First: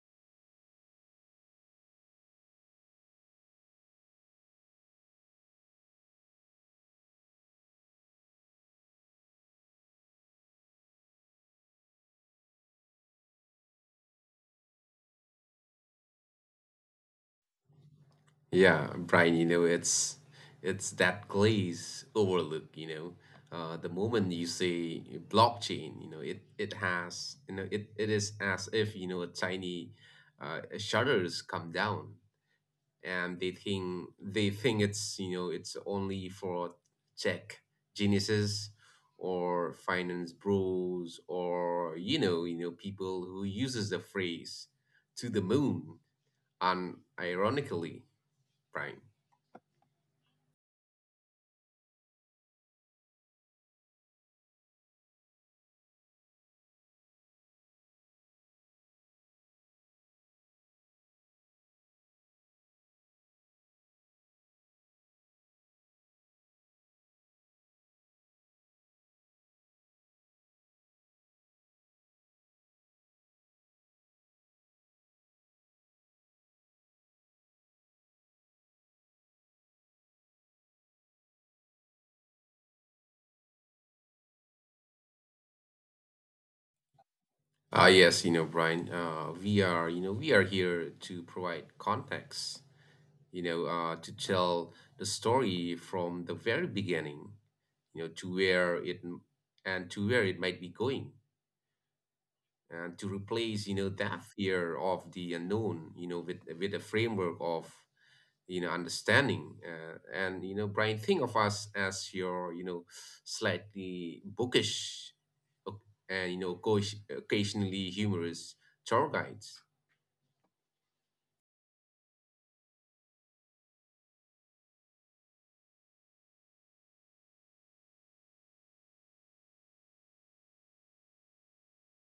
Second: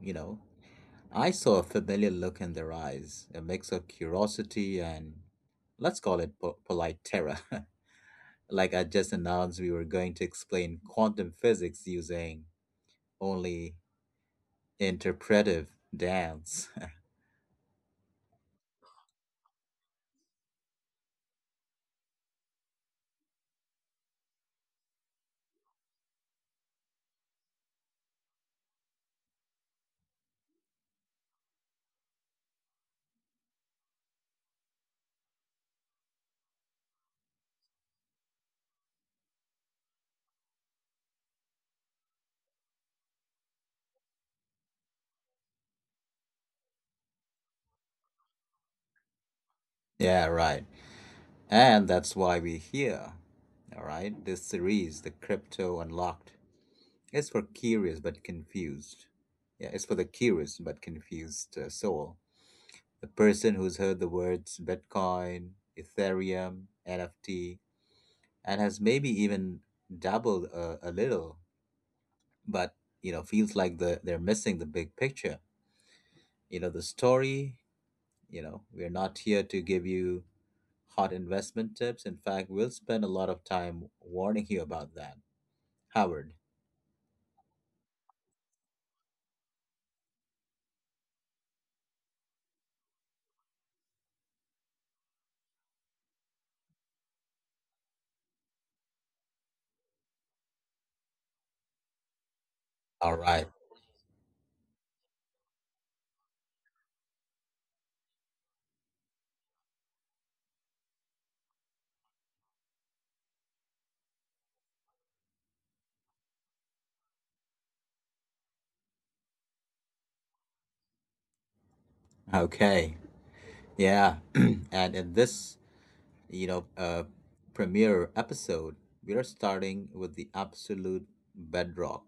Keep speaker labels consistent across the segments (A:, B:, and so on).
A: I saw a familiar look in their eyes, a mix of curiosity and let's call it polite terror. Like I just announced, we were going to explain quantum physics using only interpretive dance.
B: Yeah, Brian, it's that glaze overlook. The moment you say blockchain, it has, it is as if, a tiny shutters come down, and they think it's it's only for tech geniuses or finance bros, or, you know, people who uses the phrase to the moon. And ironically, Brian.
A: Yeah, right. And that's why we're here. All right. This series, The Crypto Unlocked, is for curious but confused. Yeah, it's for the curious but confused soul. The person who's heard the words Bitcoin, Ethereum, NFT, and has maybe even dabbled a little, but you know feels like they're missing the big picture. You know the story. You know we're not here to give you hot investment tips. In fact, we'll spend a lot of time warning you about that. Howard.
B: Yes, Brian, we are here to provide context, to tell the story from the very beginning, you know to where it to where it might be going, and to
A: All right.
B: replace, that fear of the unknown, with a framework of, understanding. And Brian, think of us as your, slightly bookish, uh, and occasionally humorous tour guides.
A: Okay. Yeah. And in this, you know, uh, premiere episode, we are starting with the absolute bedrock,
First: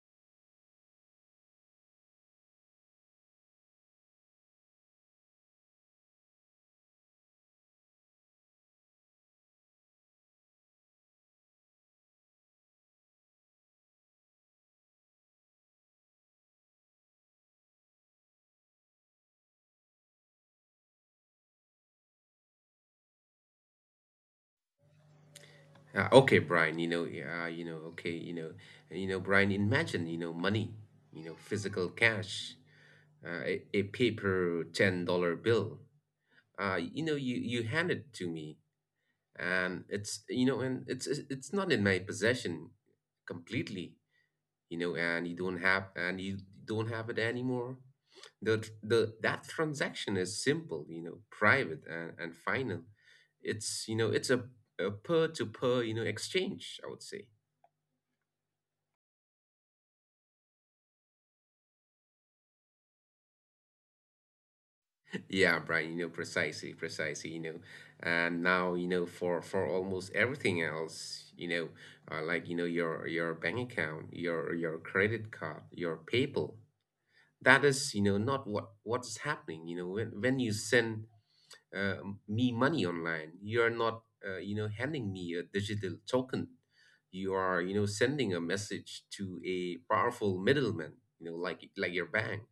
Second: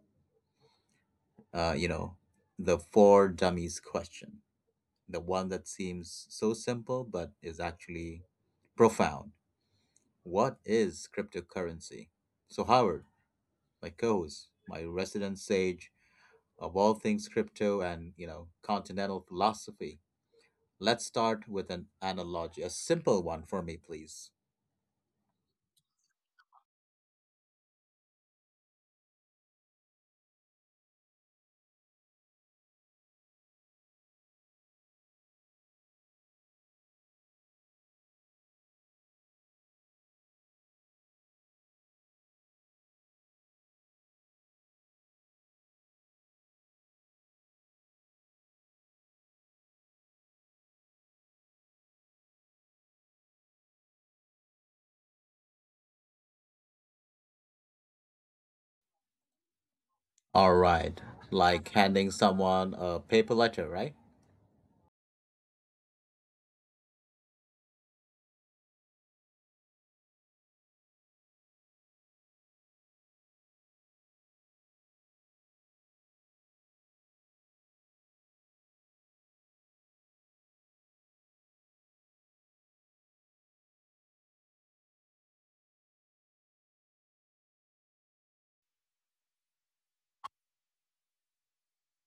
A: uh, you know, the four dummies question. The one that seems so simple, but is actually profound. What is cryptocurrency? So, Howard, my co host, my resident sage, of all things crypto and continental philosophy. Let's start with an analogy, a simple one for me, please.
B: Okay, Brian, yeah, Brian, imagine, money, physical cash, a paper $10 bill. You hand it to me, and it's not in my possession completely, and you don't have it anymore. The tr- the that transaction is simple, private , and final. It's a per to per, exchange, I would say.
A: All right, like handing someone a paper letter, right?
B: Yeah, Brian, precisely, precisely. And now, for almost everything else, like, your bank account, your credit card, your PayPal, that is, not what's happening. When you send, uh, me money online, you're not, handing me a digital token. You are, sending a message to a powerful middleman, like your bank,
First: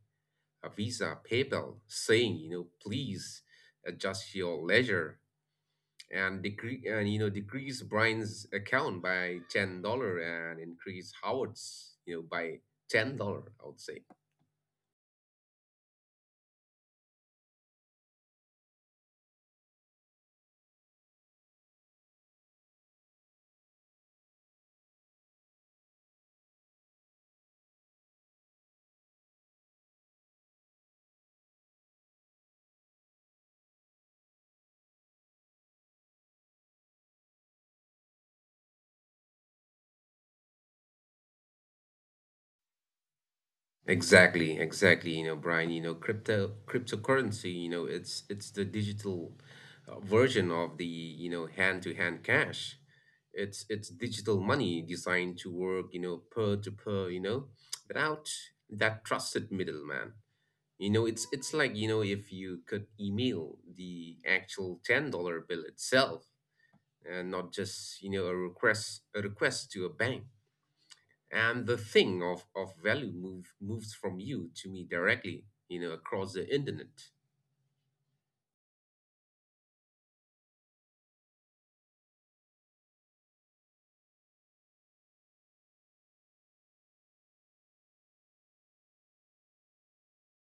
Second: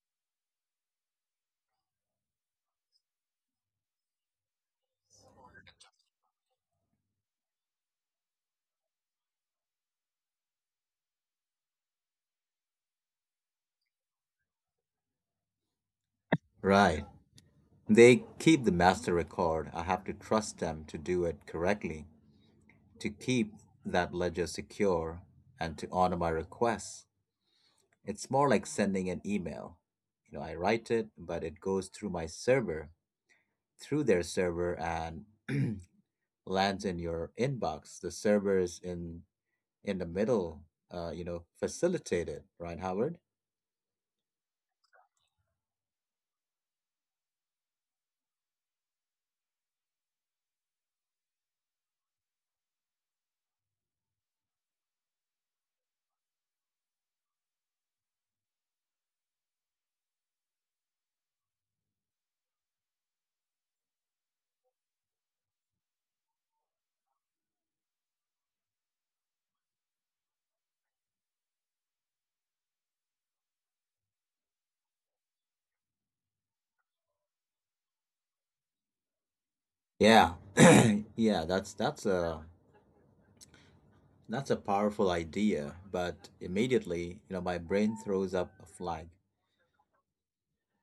B: Visa, PayPal, saying, please adjust your leisure, and decrease and decrease Brian's account by $10, and increase Howard's, by $10, I would say.
A: Right. They keep the master record. I have to trust them to do it correctly, to keep that ledger secure, and to honor my requests. It's more like sending an email. You know, I write it, but it goes through my server, through their server, and lands in your inbox. The server is in the middle, facilitated, right, Howard?
B: Exactly, exactly. Brian, cryptocurrency, it's the digital, version of the, hand to hand cash. It's digital money designed to work, per to per, without that trusted middleman. It's like, if you could email the actual $10 bill itself, and not just, a request to a bank. And the thing of value moves from you to me directly, across the internet.
A: Yeah, yeah, that's a powerful idea, but immediately, you know, my brain throws up a flag,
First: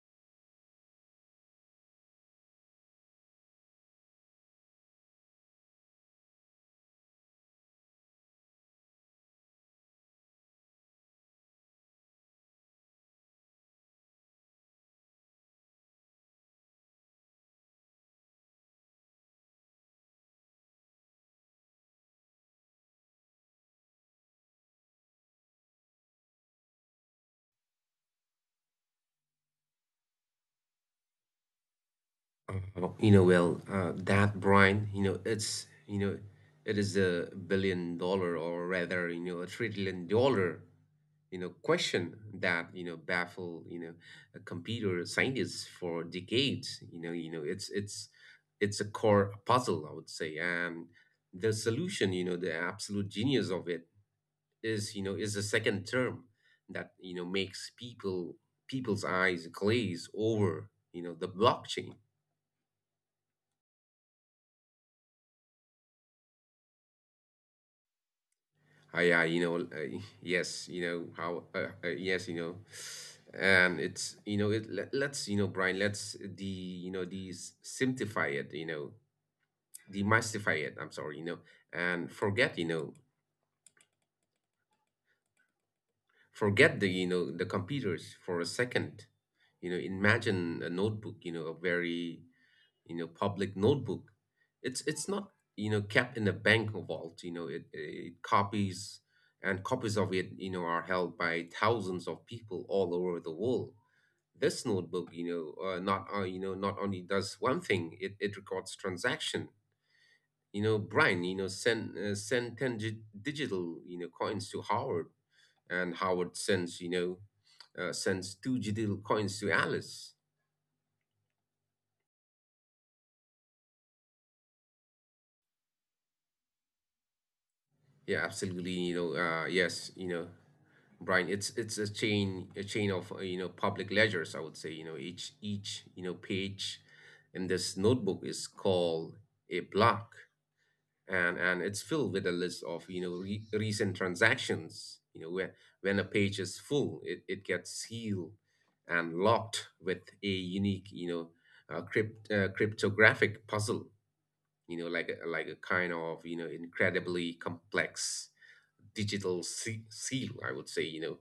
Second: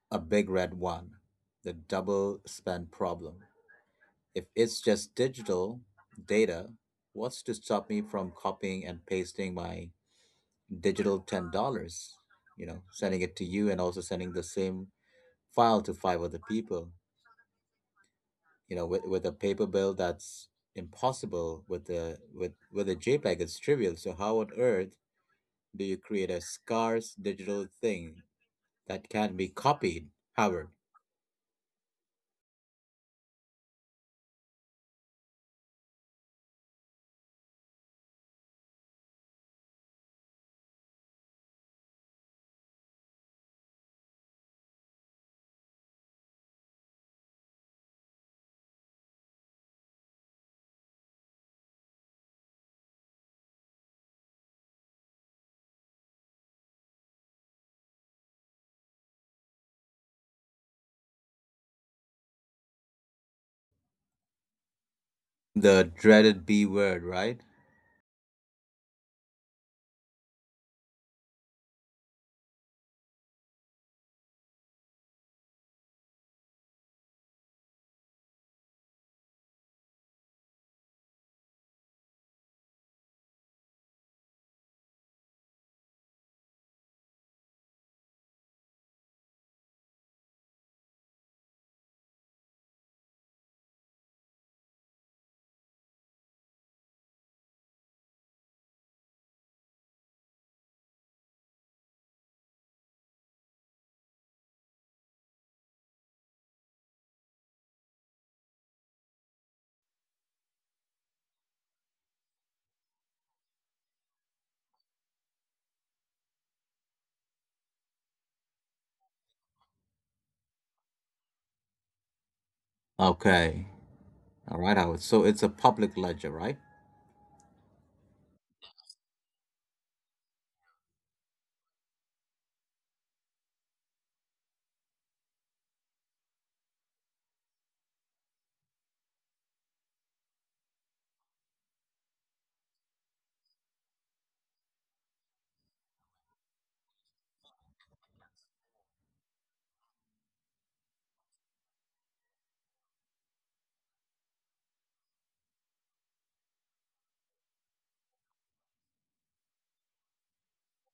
A: a big red one, the double spend problem. If it's just digital data, what's to stop me from copying and pasting my digital $10? You know, sending it to you and also sending the same file to five other people. You know, with a paper bill, that's impossible. With the with a JPEG, it's trivial. So how on earth do you create a scarce digital thing that can be copied, Howard?
B: Well, that Brian, it is a billion dollar, or rather, a trillion dollar, question, that, baffle, computer scientists for decades. It's it's a core puzzle, I would say. And the solution, the absolute genius of it, is you know is a second term that, makes people's eyes glaze over, the blockchain.
A: The dreaded B word, right?
B: Yes, you know how. Yes, and it's you know it. Let's Brian, Let's the de simplify it. Demystify it. I'm sorry. You know, and forget the the computers for a second. Imagine a notebook. A very, public notebook. It's not, kept in a bank vault. It, it Copies and copies of it, are held by thousands of people all over the world. This notebook, not, not only does one thing, it records transaction. Brian, send, send 10 digital, coins to Howard. And Howard sends, sends two digital coins to Alice.
A: Okay. All right, Howard. So it's a public ledger, right?
B: Yeah, absolutely. Yes. Brian, it's a chain of, public ledgers, I would say. Each, page in this notebook is called a block, and it's filled with a list of, recent transactions. Where, when a page is full, it gets sealed and locked with a unique, cryptographic puzzle. Like a, kind of, incredibly complex digital seal, I would say.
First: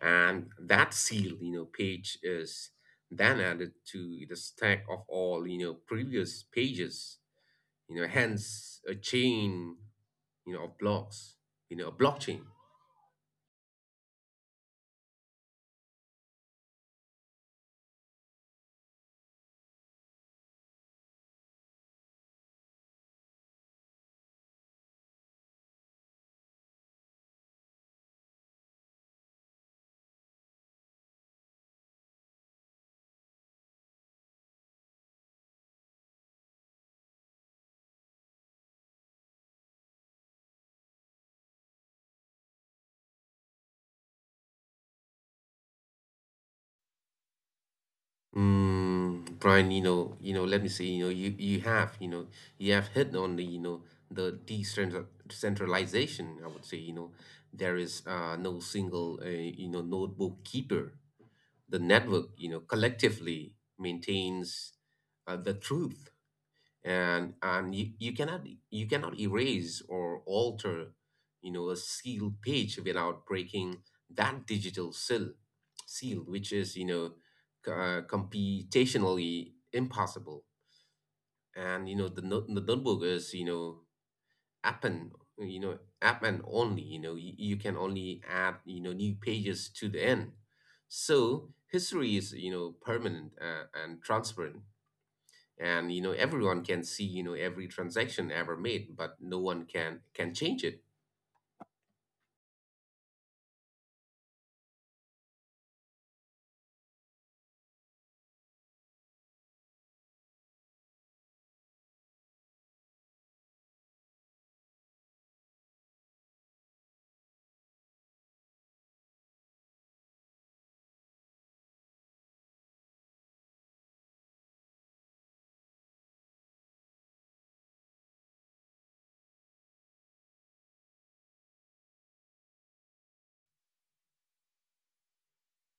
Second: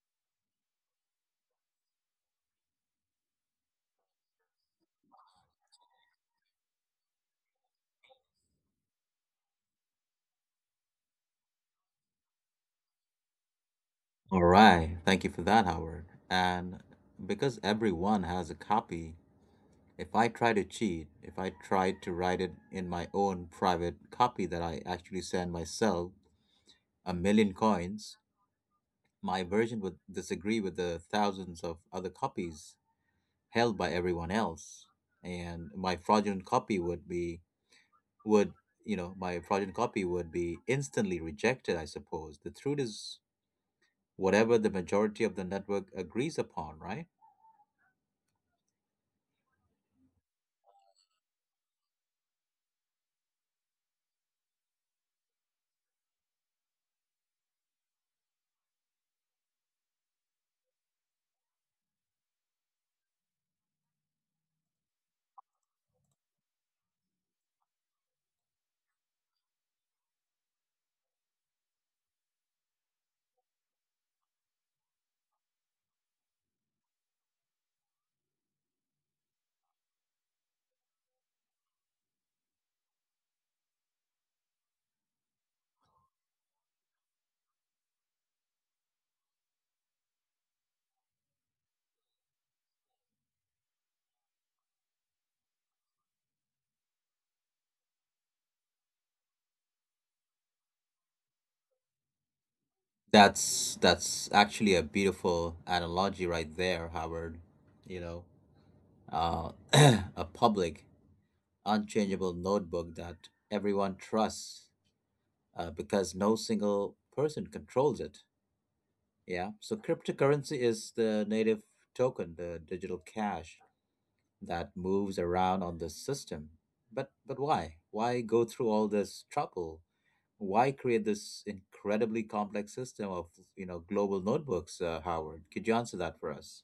B: And that seal, page is then added to the stack of all, previous pages, hence a chain, of blocks, a blockchain.
A: All right. Thank you for that, Howard. And because everyone has a copy, if I try to cheat, if I try to write it in my own private copy that I actually send myself a million coins, my version would disagree with the thousands of other copies held by everyone else. And would, my fraudulent copy would be instantly rejected, I suppose. The truth is whatever the majority of the network agrees upon, right?
B: Mm, Brian, let me say, you have hit on the, the decentralization, I would say. There is, no single, notebook keeper. The network, collectively maintains, the truth, and you, you cannot erase or alter, a sealed page without breaking that digital seal, which is, computationally impossible. And, the, no- the notebook is, app and app and only, you can only add, new pages to the end. So history is, permanent, and transparent. And, everyone can see, every transaction ever made, but no one can change it.
A: That's actually a beautiful analogy right there, Howard. You know, a public, unchangeable notebook that everyone trusts, because no single person controls it. Yeah. So cryptocurrency is the native token, the digital cash that moves around on the system. But why? Why go through all this trouble? Why create this incredibly complex system of global notebooks, Howard? Could you answer that for us?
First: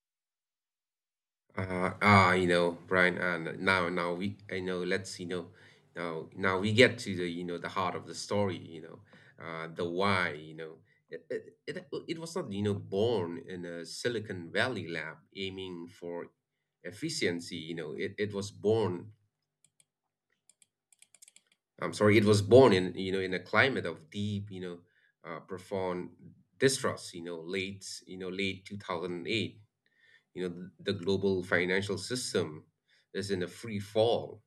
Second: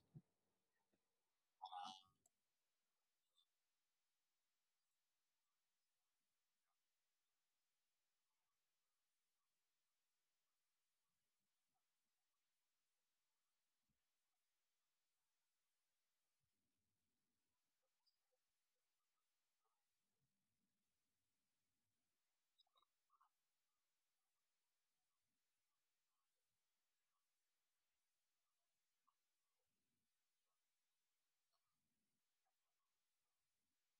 B: Brian, now we, you know, now we get to the, the heart of the story, the why. It was not, born in a Silicon Valley lab aiming for efficiency. It was born in, a climate of deep, profound distrust. Late 2008. The global financial system is in a free fall.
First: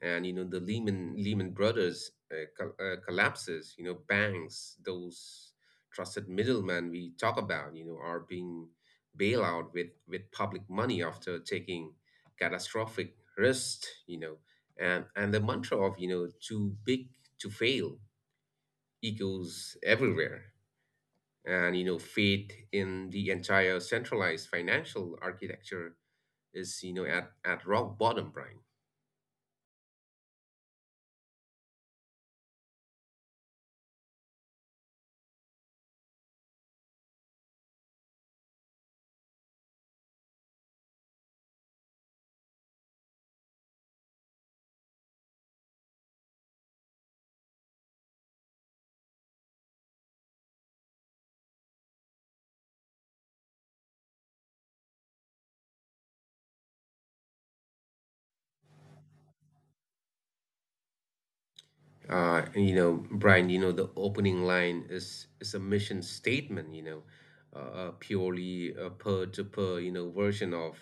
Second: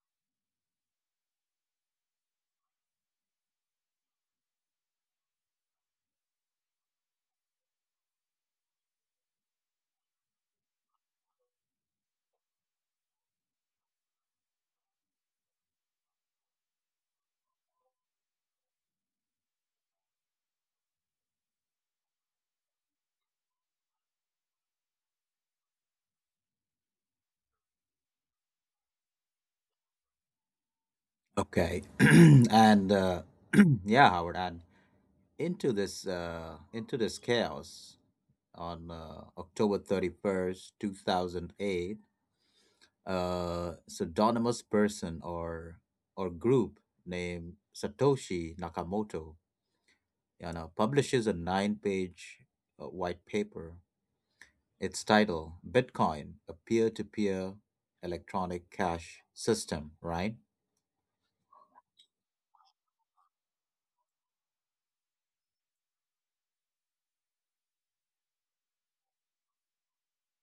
B: And, the Lehman Brothers, collapses. Banks, those trusted middlemen we talk about, are being bailed out with public money after taking catastrophic risks. And the mantra of, too big to fail, echoes everywhere. And, faith in the entire centralized financial architecture is, at rock bottom, Brian.
A: Okay. And yeah, Howard. And into this chaos on October 31st, 2008. A pseudonymous person or group named Satoshi Nakamoto publishes a nine-page white paper. Its title: Bitcoin, a peer-to-peer electronic cash system. Right?
B: Brian, the opening line is a mission statement. A purely, a peer-to-peer, version of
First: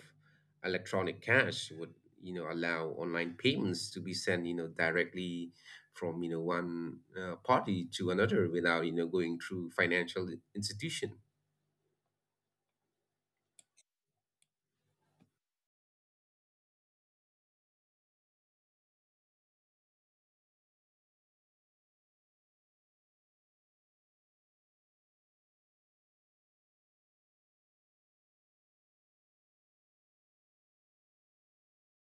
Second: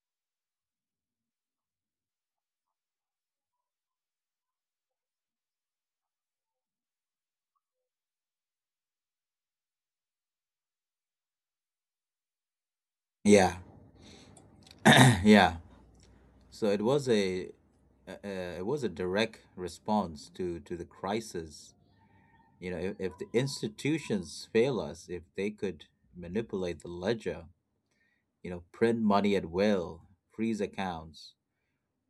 B: electronic cash would, allow online payments to be sent, directly from, one, party to another, without, going through financial institution.
A: Yeah, yeah. So it was a direct response to the crisis. You know, if the institutions fail us, if they could manipulate the ledger, you know, print money at will, freeze accounts,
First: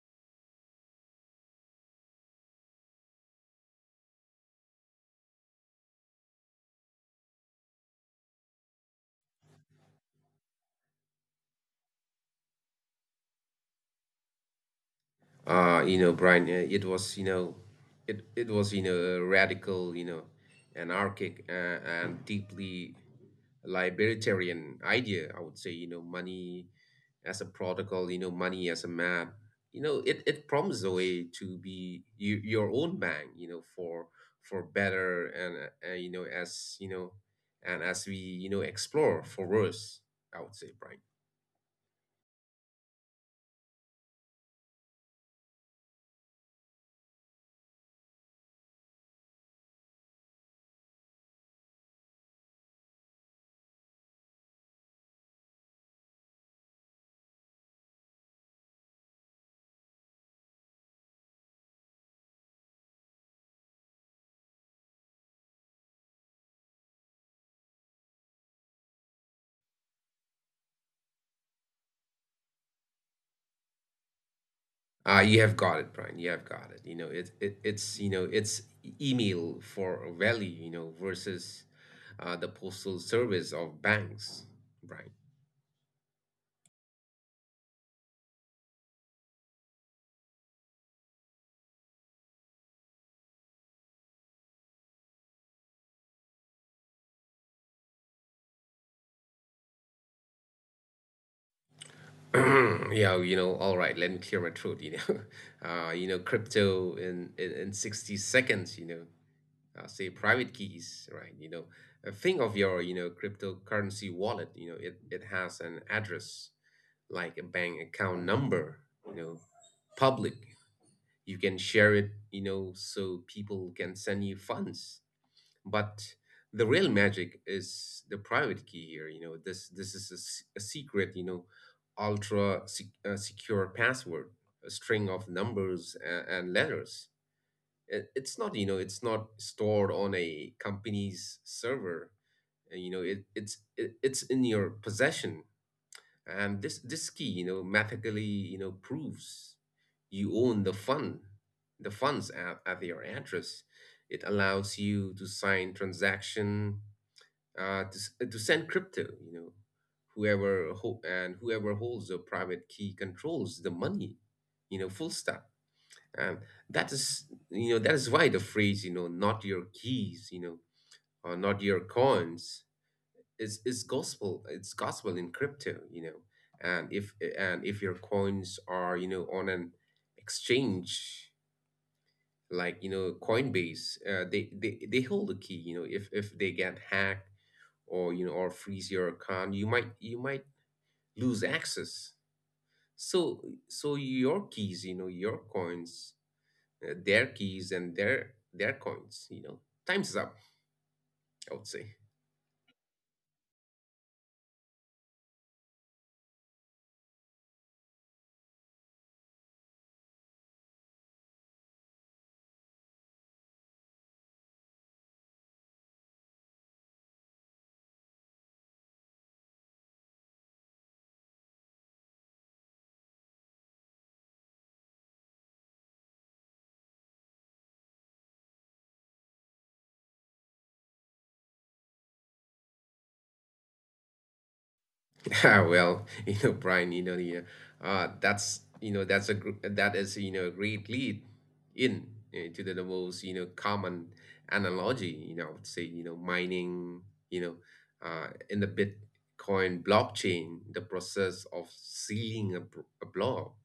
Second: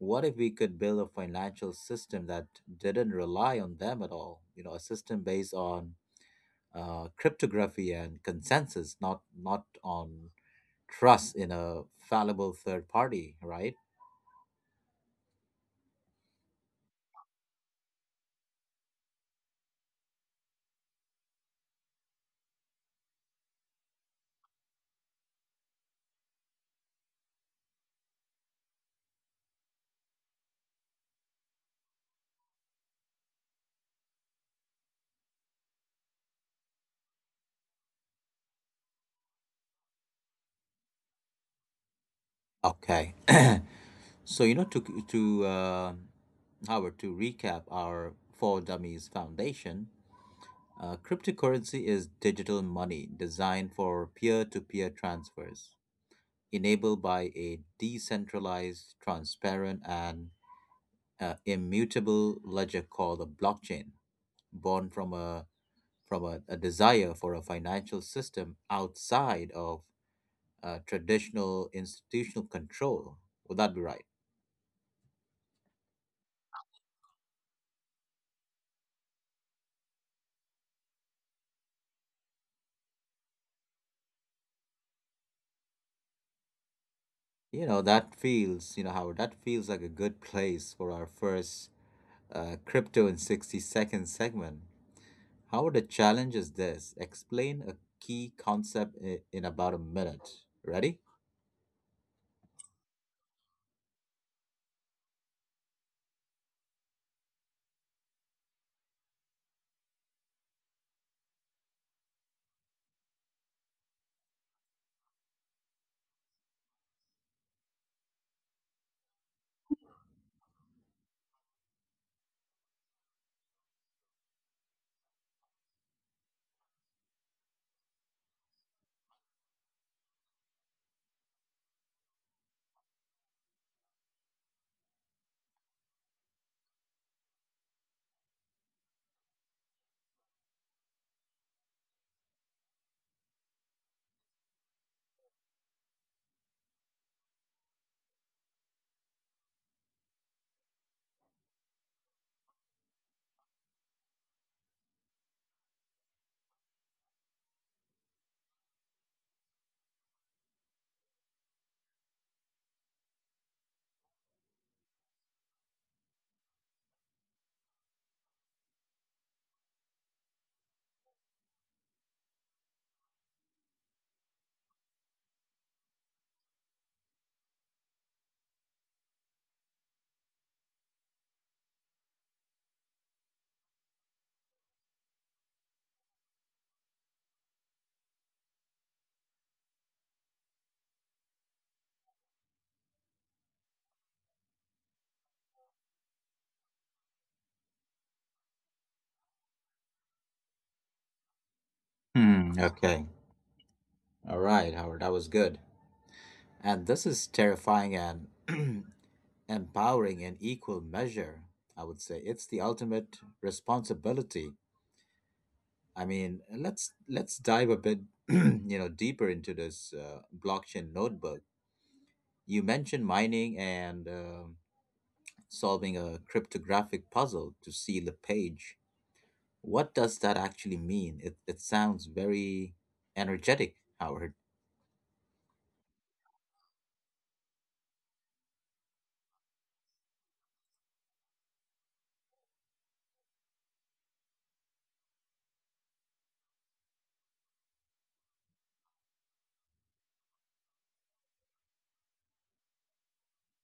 A: what if we could build a financial system that didn't rely on them at all? You know, a system based on cryptography and consensus, not on trust in a fallible third party, right?
B: Brian, it was, a radical, anarchic, and deeply libertarian idea, I would say. Money as a protocol, money as a map. It promises a way to be your own bank, for better, as, you know, and as we, explore, for worse, I would say, Brian.
A: Okay. so you know to Howard, to recap our Four Dummies Foundation, cryptocurrency is digital money designed for peer to peer transfers, enabled by a decentralized, transparent, and immutable ledger called a blockchain, born from a desire for a financial system outside of traditional institutional control. Would that be right?
B: You have got it, Brian. You have got it. It, it it's It's email for value. Versus, the postal service of banks, Brian.
A: You know that feels, you know, Howard, that feels like a good place for our first crypto in 60 seconds segment. How the challenge is this? Explain a key concept in about a minute. Ready?
B: Yeah. All right, let me clear my throat. Crypto in 60 seconds. Say private keys, right? Think of your, cryptocurrency wallet. It has an address like a bank account number. You know, Public. You can share it, so people can send you funds. But the real magic is the private key here. This is a secret, ultra, secure password, a string of numbers , and letters. It's not, it's not stored on a company's server. It's in your possession. And this key, mathematically, proves you own the funds at your address. It allows you to sign transaction, to send crypto. Whoever ho- and whoever holds the private key controls the money. Full stop. And that is, that is why the phrase, not your keys, or not your coins is gospel. It's gospel in crypto. And if and if your coins are, on an exchange, like, Coinbase, they hold the key. If they get hacked, or, or freeze your account, you might lose access. so so your keys, your coins, their keys and their coins. Time's up, I would say.
A: Hmm. Okay. All right, Howard. That was good. And this is terrifying and empowering in equal measure. I would say it's the ultimate responsibility. I mean, let's dive a bit, deeper into this blockchain notebook. You mentioned mining and solving a cryptographic puzzle to seal a page. What does that actually mean? It sounds very energetic, Howard.
B: Ah, well, Brian, that is, a great lead in to the, most, common analogy. I would say, mining. You know, in the Bitcoin blockchain, the process of sealing a, a block.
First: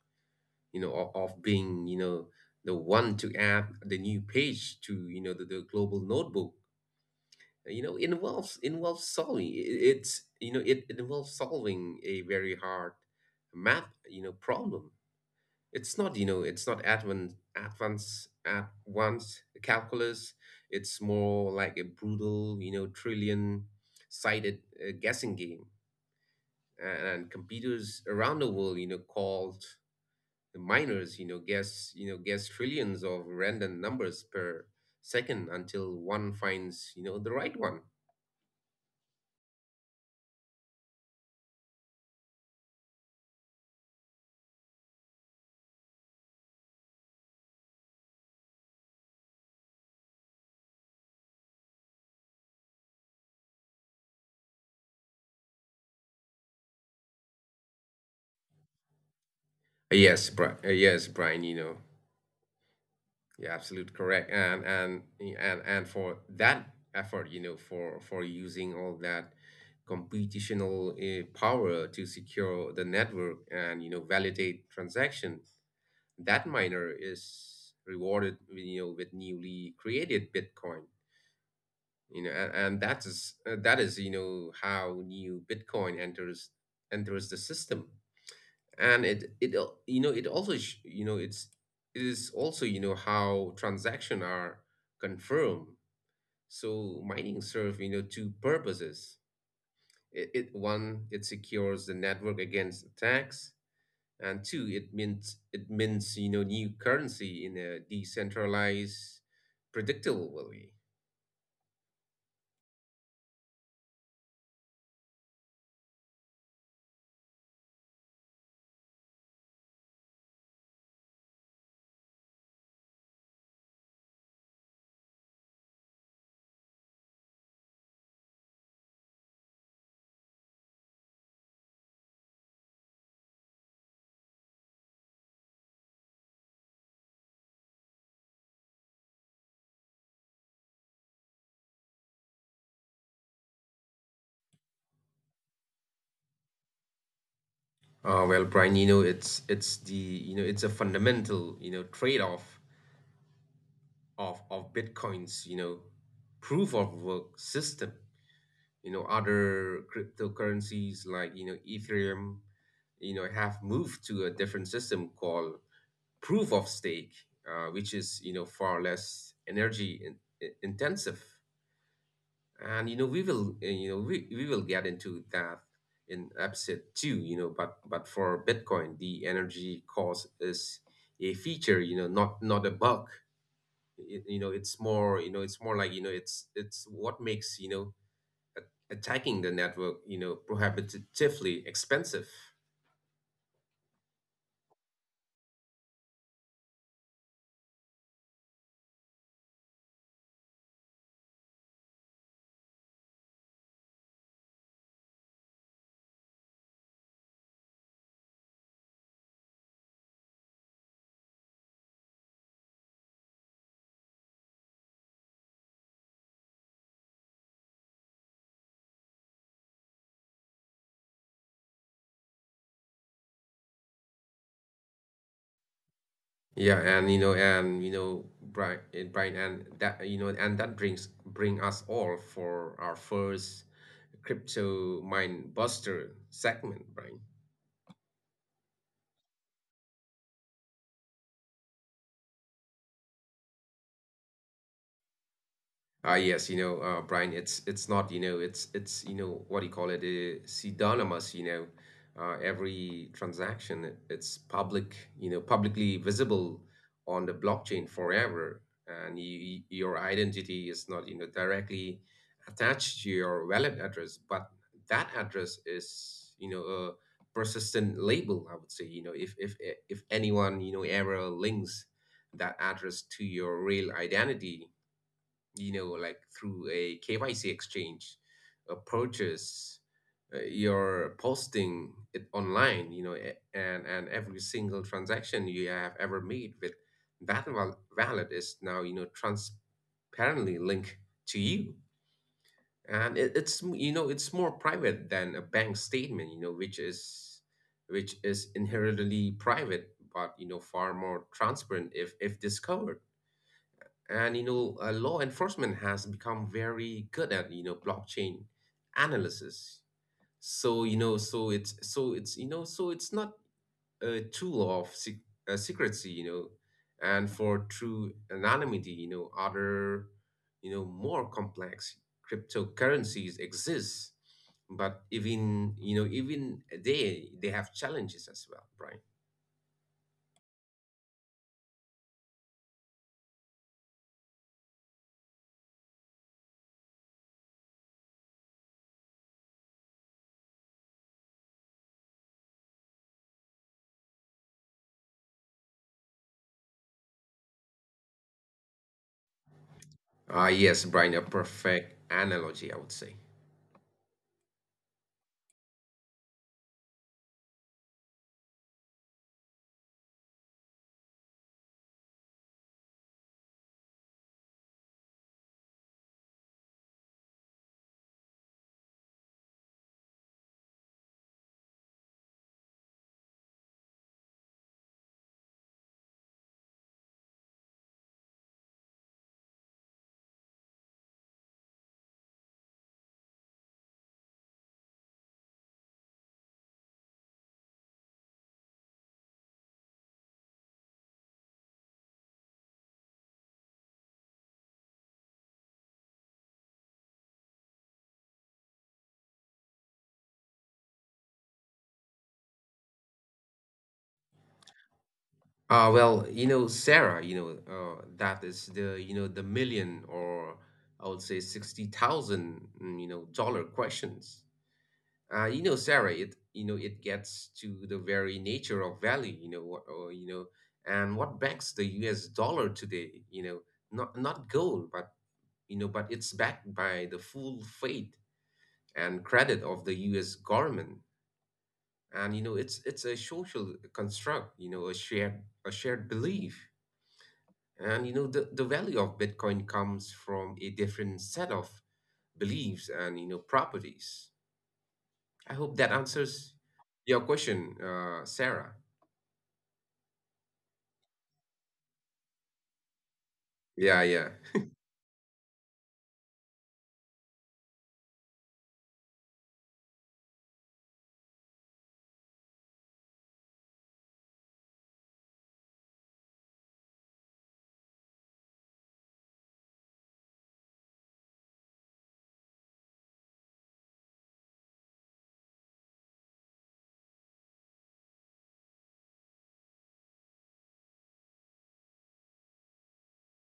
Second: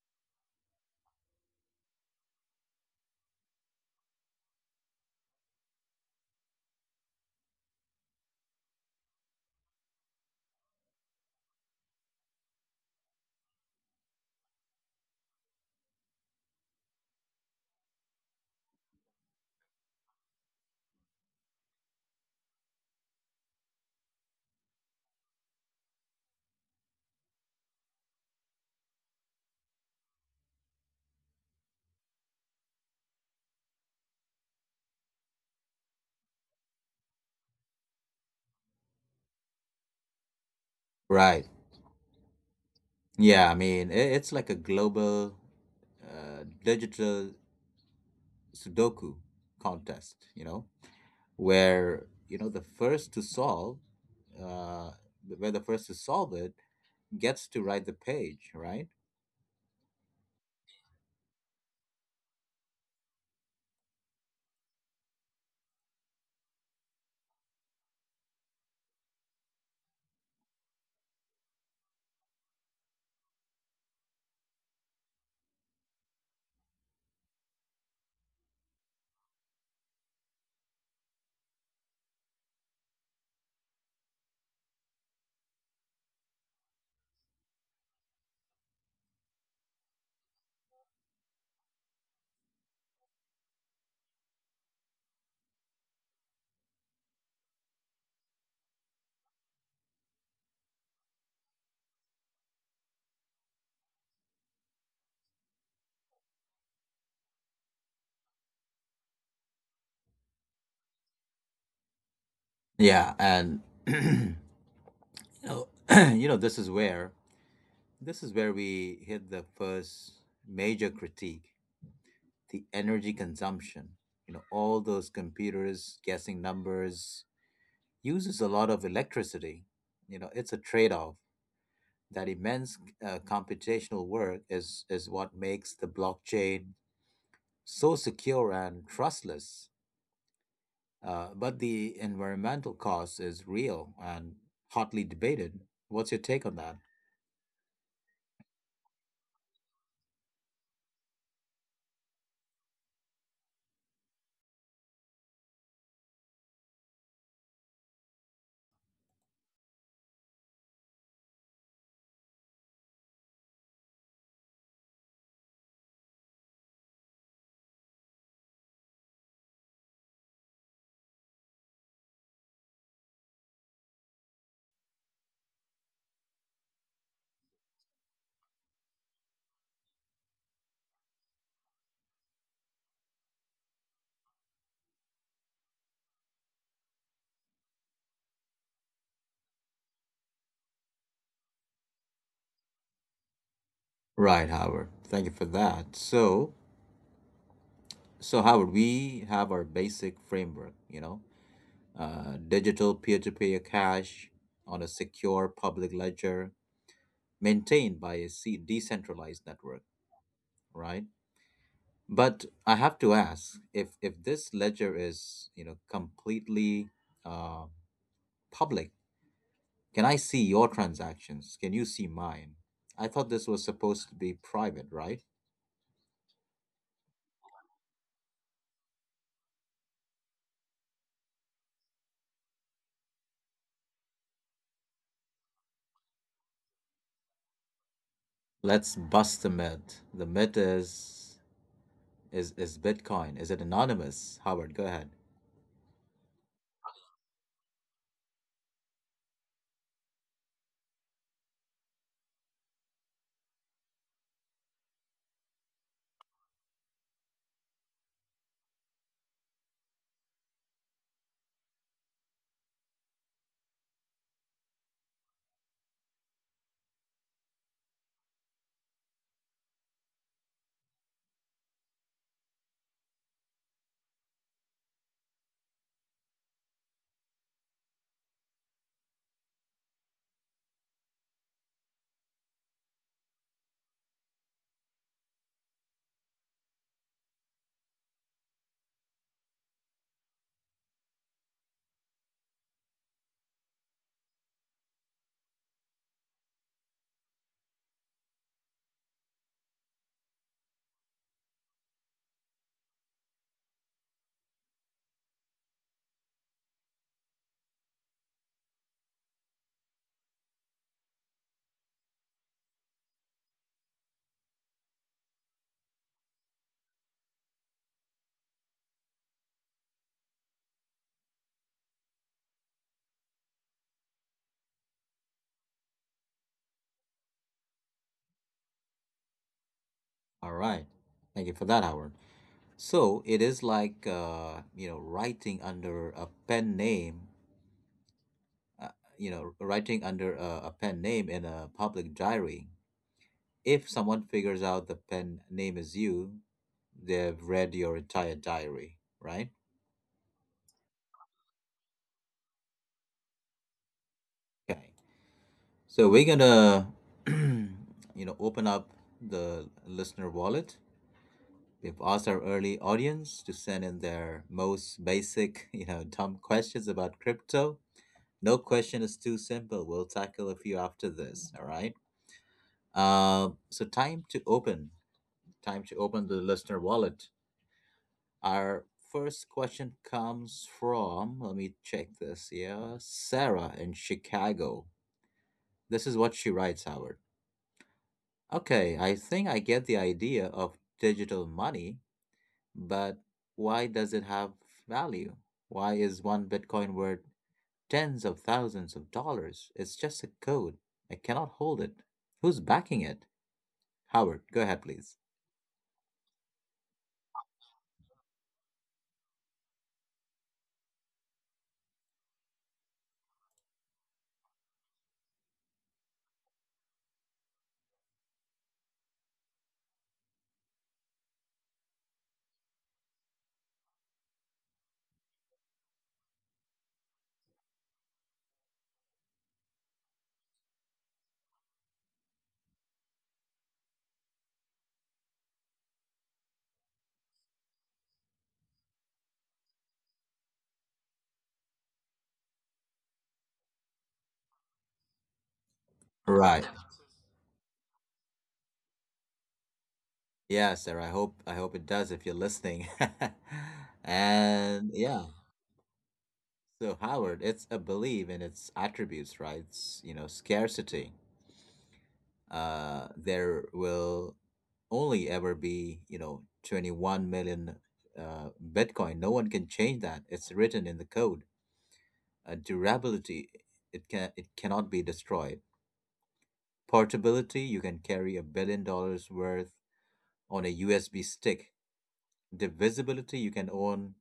B: Of being, the one to add the new page to, the global notebook, involves solving, it's you know it, it involves solving a very hard math, problem. It's not advanced calculus. It's more like a brutal, trillion sided guessing game. And computers around the world, called the miners, guess, guess trillions of random numbers per second, until one finds, the right one.
A: Right. Yeah, I mean, it's like a global digital Sudoku contest, where, you know, the first to solve, uh, where the first to solve it gets to write the page, right?
B: Yes, Brian, you're absolutely correct. And for that effort, for using all that computational, power to secure the network, and, validate transaction. That miner is rewarded, with, with newly created Bitcoin. And that is, how new Bitcoin enters the system, and it al- you know it also sh- you know it's it is also you know how transaction are confirmed. So mining serve, two purposes. It One, it secures the network against attacks, and two, it means it mints, new currency in a decentralized, predictable way.
A: Yeah, and you know, you know, this is where this is where we hit the first major critique: the energy consumption. You know, all those computers guessing numbers uses a lot of electricity. You know, it's a trade-off. That immense computational work is what makes the blockchain so secure and trustless. But the environmental cost is real and hotly debated. What's your take on that?
B: Well, Brian, it's the you know it's a fundamental, trade-off of Bitcoin's, proof of work system. Other cryptocurrencies, like, Ethereum, have moved to a different system, called proof of stake, which is, far less energy intensive. And, we will, we will get into that in episode 2. But but for Bitcoin, the energy cost is a feature, not not a bug. It's more like, it's what makes, attacking the network, prohibitively expensive.
A: Right, Howard. Thank you for that. So, Howard, we have our basic framework, digital peer-to-peer cash on a secure public ledger maintained by a decentralized network, right? But I have to ask, if this ledger is completely uh, public, can I see your transactions? Can you see mine? I thought this was supposed to be private, right?
B: Yeah, and Brian, and Brian, and that you know, and that brings bring us all for our first crypto mind buster segment, Brian.
A: Let's bust the myth. The myth is is Bitcoin. Is it anonymous? Howard, go ahead.
B: Ah, yes, Brian, it's not, it's, what do you call it, pseudonymous. Every transaction, it's public, publicly visible on the blockchain forever, and your identity is not, directly attached to your wallet address, but that address is, a persistent label, I would say. If anyone, ever links that address to your real identity, like through a KYC exchange, a purchase, you're posting it online, and every single transaction you have ever made with wallet is now, transparently linked to you. And it, it's, m- you know, It's more private than a bank statement, which is inherently private, but, far more transparent if, discovered. And, law enforcement has become very good at, blockchain analysis. So you know, so it's you know, so it's not a tool of secrecy. And for true anonymity, other, more complex cryptocurrencies exist, but even, they have challenges as well, Brian.
A: All right. Thank you for that, Howard. So it is like writing under a pen name, uh, writing under a pen name in a public diary. If someone figures out the pen name is you, they've read your entire diary, right?
B: Ah, yes, Brian, a perfect analogy, I would say.
A: Okay. So we're gonna open up the listener wallet. We've asked our early audience to send in their most basic, dumb questions about crypto. No question is too simple. We'll tackle a few after this. All right. So, time to open. Time to open the listener wallet. Our first question comes from. Let me check this. Yeah, Sarah in Chicago. This is what she writes, Howard. Okay, I think I get the idea of digital money, but why does it have value? Why is one Bitcoin worth tens of thousands of dollars? It's just a code. I cannot hold it. Who's backing it? Howard, go ahead, please.
B: Well, Sarah, that is the, the million, or I would say 60,000, dollar questions. Sarah, it, it gets to the very nature of value. You know, what, or, you know, and what backs the US dollar today, not, not gold, but, but it's backed by the full faith and credit of the US government. And, it's a social construct, a shared belief. And, the value of Bitcoin comes from a different set of beliefs and, properties. I hope that answers
A: Right.
B: your question, Sarah.
A: Yeah, Sarah. I hope it does if you're listening.
B: Yeah, yeah.
A: And yeah. So, Howard, it's a belief in its attributes, right? It's, you know, scarcity. There will only ever be, 21 million Bitcoin. No one can change that. It's written in the code. Durability: it cannot be destroyed. Portability: you can carry $1 billion worth on a USB stick. Divisibility: you can own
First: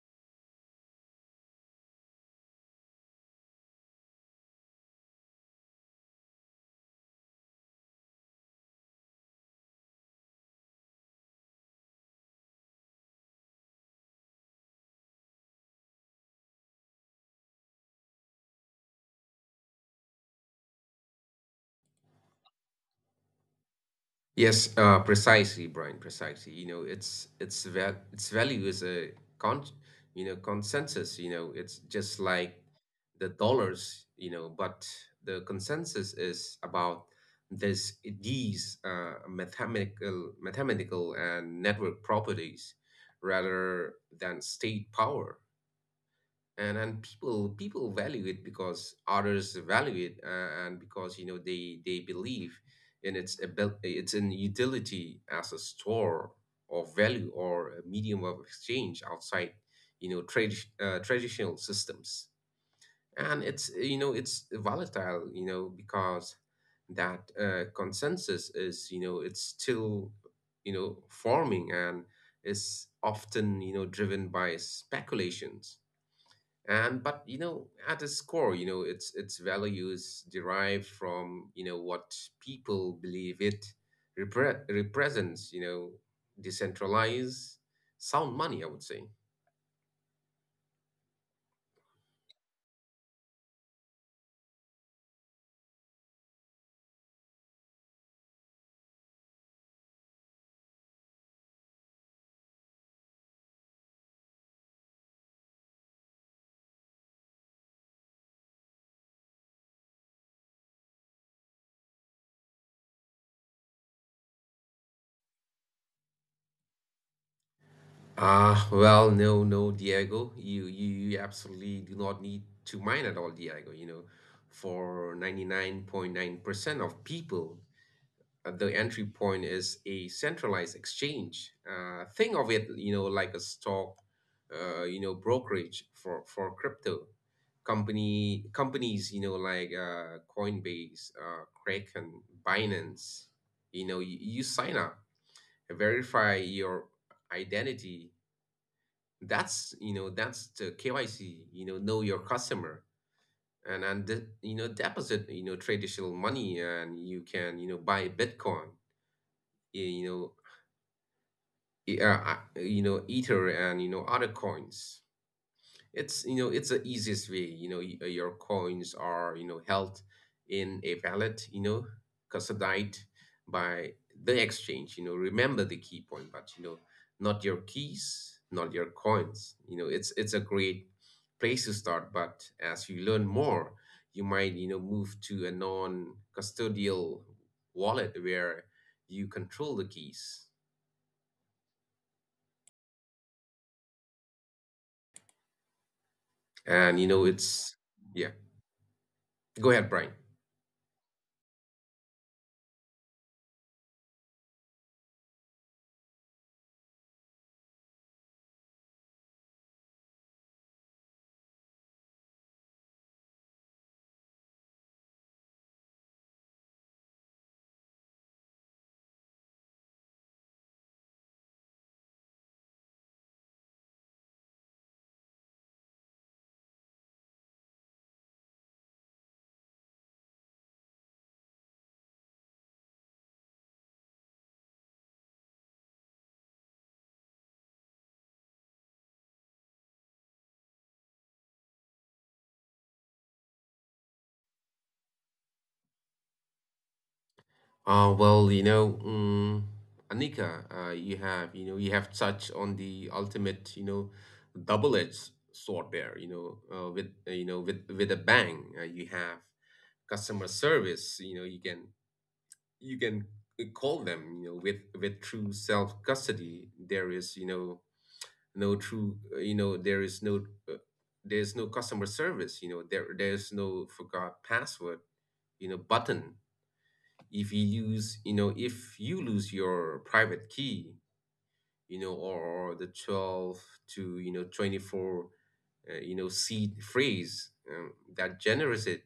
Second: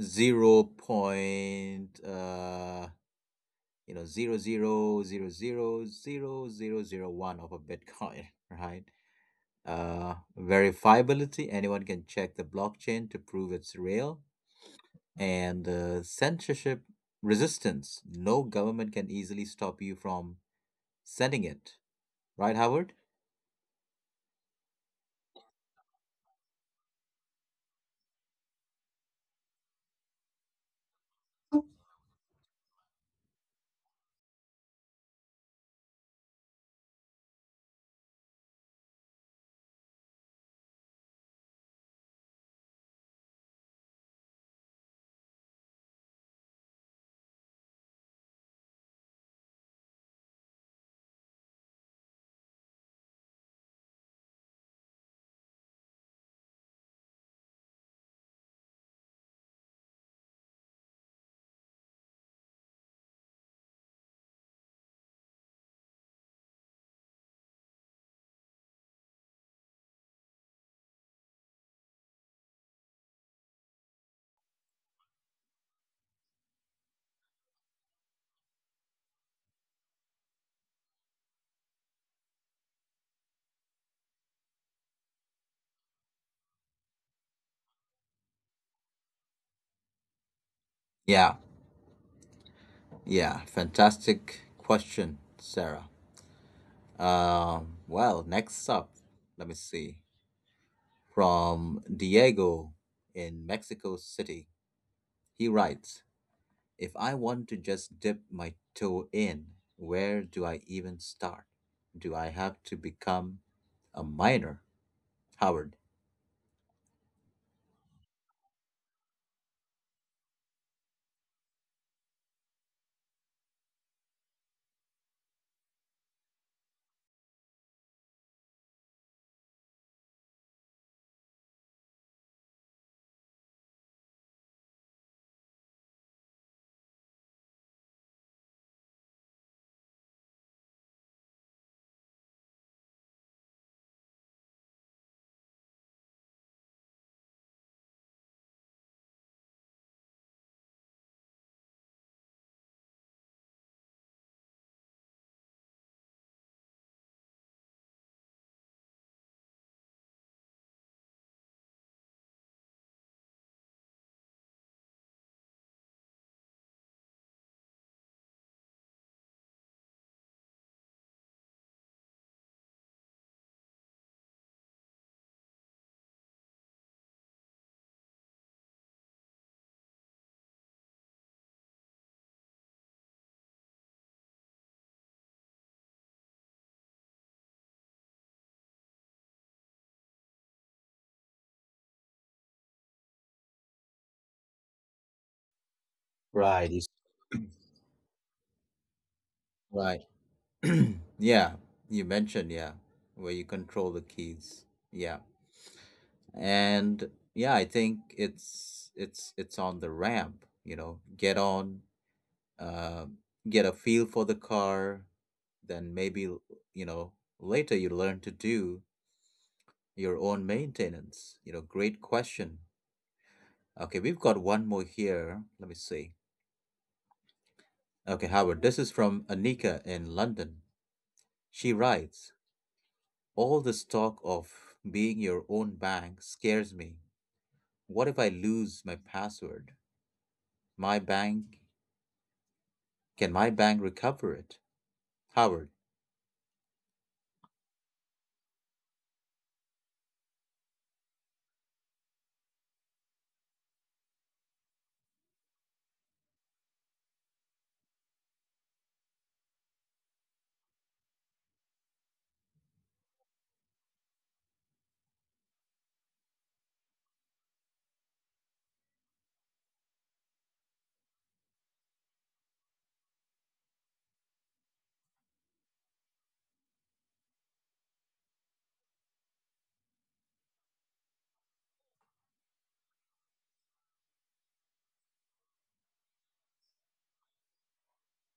A: 0.00000001 of a Bitcoin, right. Verifiability: anyone can check the blockchain to prove it's real. And censorship resistance: no government can easily stop you from sending it, right, Howard?
B: Yes, precisely, Brian, precisely. It's val its value is a con consensus. It's just like the dollars. But the consensus is about this these, mathematical mathematical and network properties, rather than state power. And people value it because others value it, and because, they believe in its ability, its in utility as a store of value or a medium of exchange outside, traditional systems. And it's volatile, because that, consensus is, it's still, forming, and is often, driven by speculations. And but you know at its core, its values derived from, what people believe it represents. Decentralized sound money, I would say.
A: Yeah, yeah. Fantastic question, Sarah. Well, next up, let me see. From Diego in Mexico City, he writes: If I want to just dip my toe in, where do I even start? Do I have to become a miner, Howard?
B: Well, no, no, Diego, you, you absolutely do not need to mine at all, Diego. For 99.9% of people, the entry point is a centralized exchange. Think of it, like a stock, brokerage for crypto company companies, like, Coinbase, Kraken, Binance. You, you sign up, verify your identity. That's the KYC. Know your customer. And deposit, traditional money, and you can, buy Bitcoin, you know ether, and, other coins. It's the easiest way. Your coins are, held in a wallet, custodied by the exchange. Remember the key point, but, not your keys, not your coins. It's a great place to start, but as you learn more, you might, move to a non custodial wallet where you control the keys. And,
A: Right.
B: it's yeah. Go ahead, Brian.
A: Right. Yeah, you mentioned, yeah, where you control the keys. Yeah. and Yeah, I think it's on the ramp, you know, get on, uh, get a feel for the car, then maybe, you know, later you learn to do your own maintenance. You know, great question. Okay, we've got one more here, let me see. Okay, Howard, this is from Anika in London. She writes, all this talk of being your own bank scares me. What if I lose my password? My bank, can my bank recover it? Howard.
B: Uh, well, you know, um, Anika, you have, you have touched on the ultimate, double-edged sword there. With, with a bang, you have customer service. You can, you can call them. With true self-custody, there is, no true, uh, there's no customer service. There there's no forgot password, button. If you lose, if you lose your private key, or the 12 to, 24, seed phrase, that generates it,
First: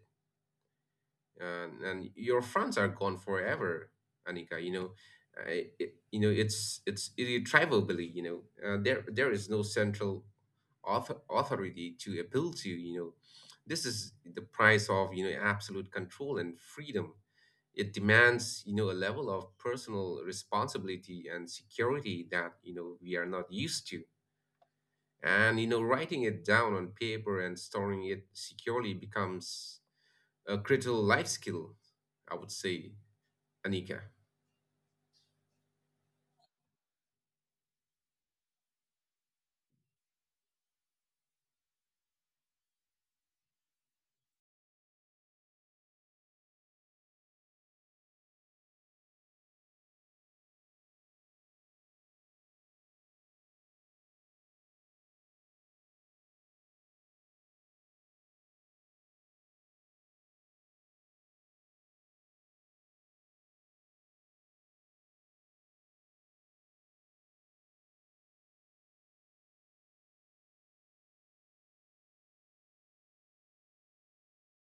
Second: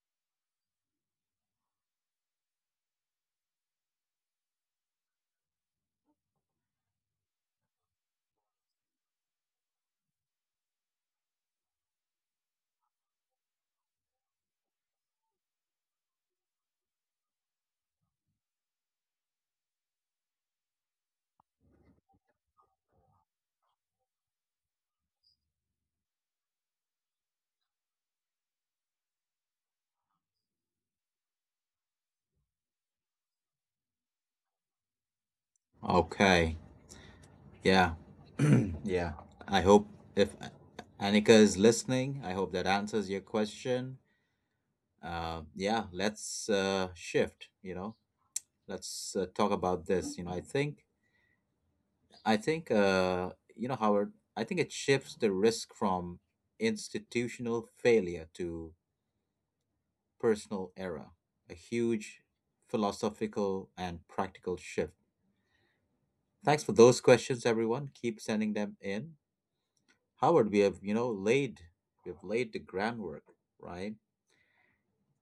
B: and your funds are gone forever, Anika. I, it, you know It's irretrievably. There there is no central authority to appeal to. This is the price of, absolute control and freedom. It demands, a level of personal responsibility and security that, we are not used to. And, writing it down on paper and storing it securely becomes a critical life skill, I would say, Anika.
A: Okay. Yeah. Yeah. I hope, if Anika is listening, I hope that answers your question. Yeah, let's shift. You know, let's talk about this. You know, I think, Howard, I think it shifts the risk from institutional failure to personal error. A huge philosophical and practical shift. Thanks for those questions, everyone. Keep sending them in. Howard, we have, you know, laid we have laid the groundwork, right?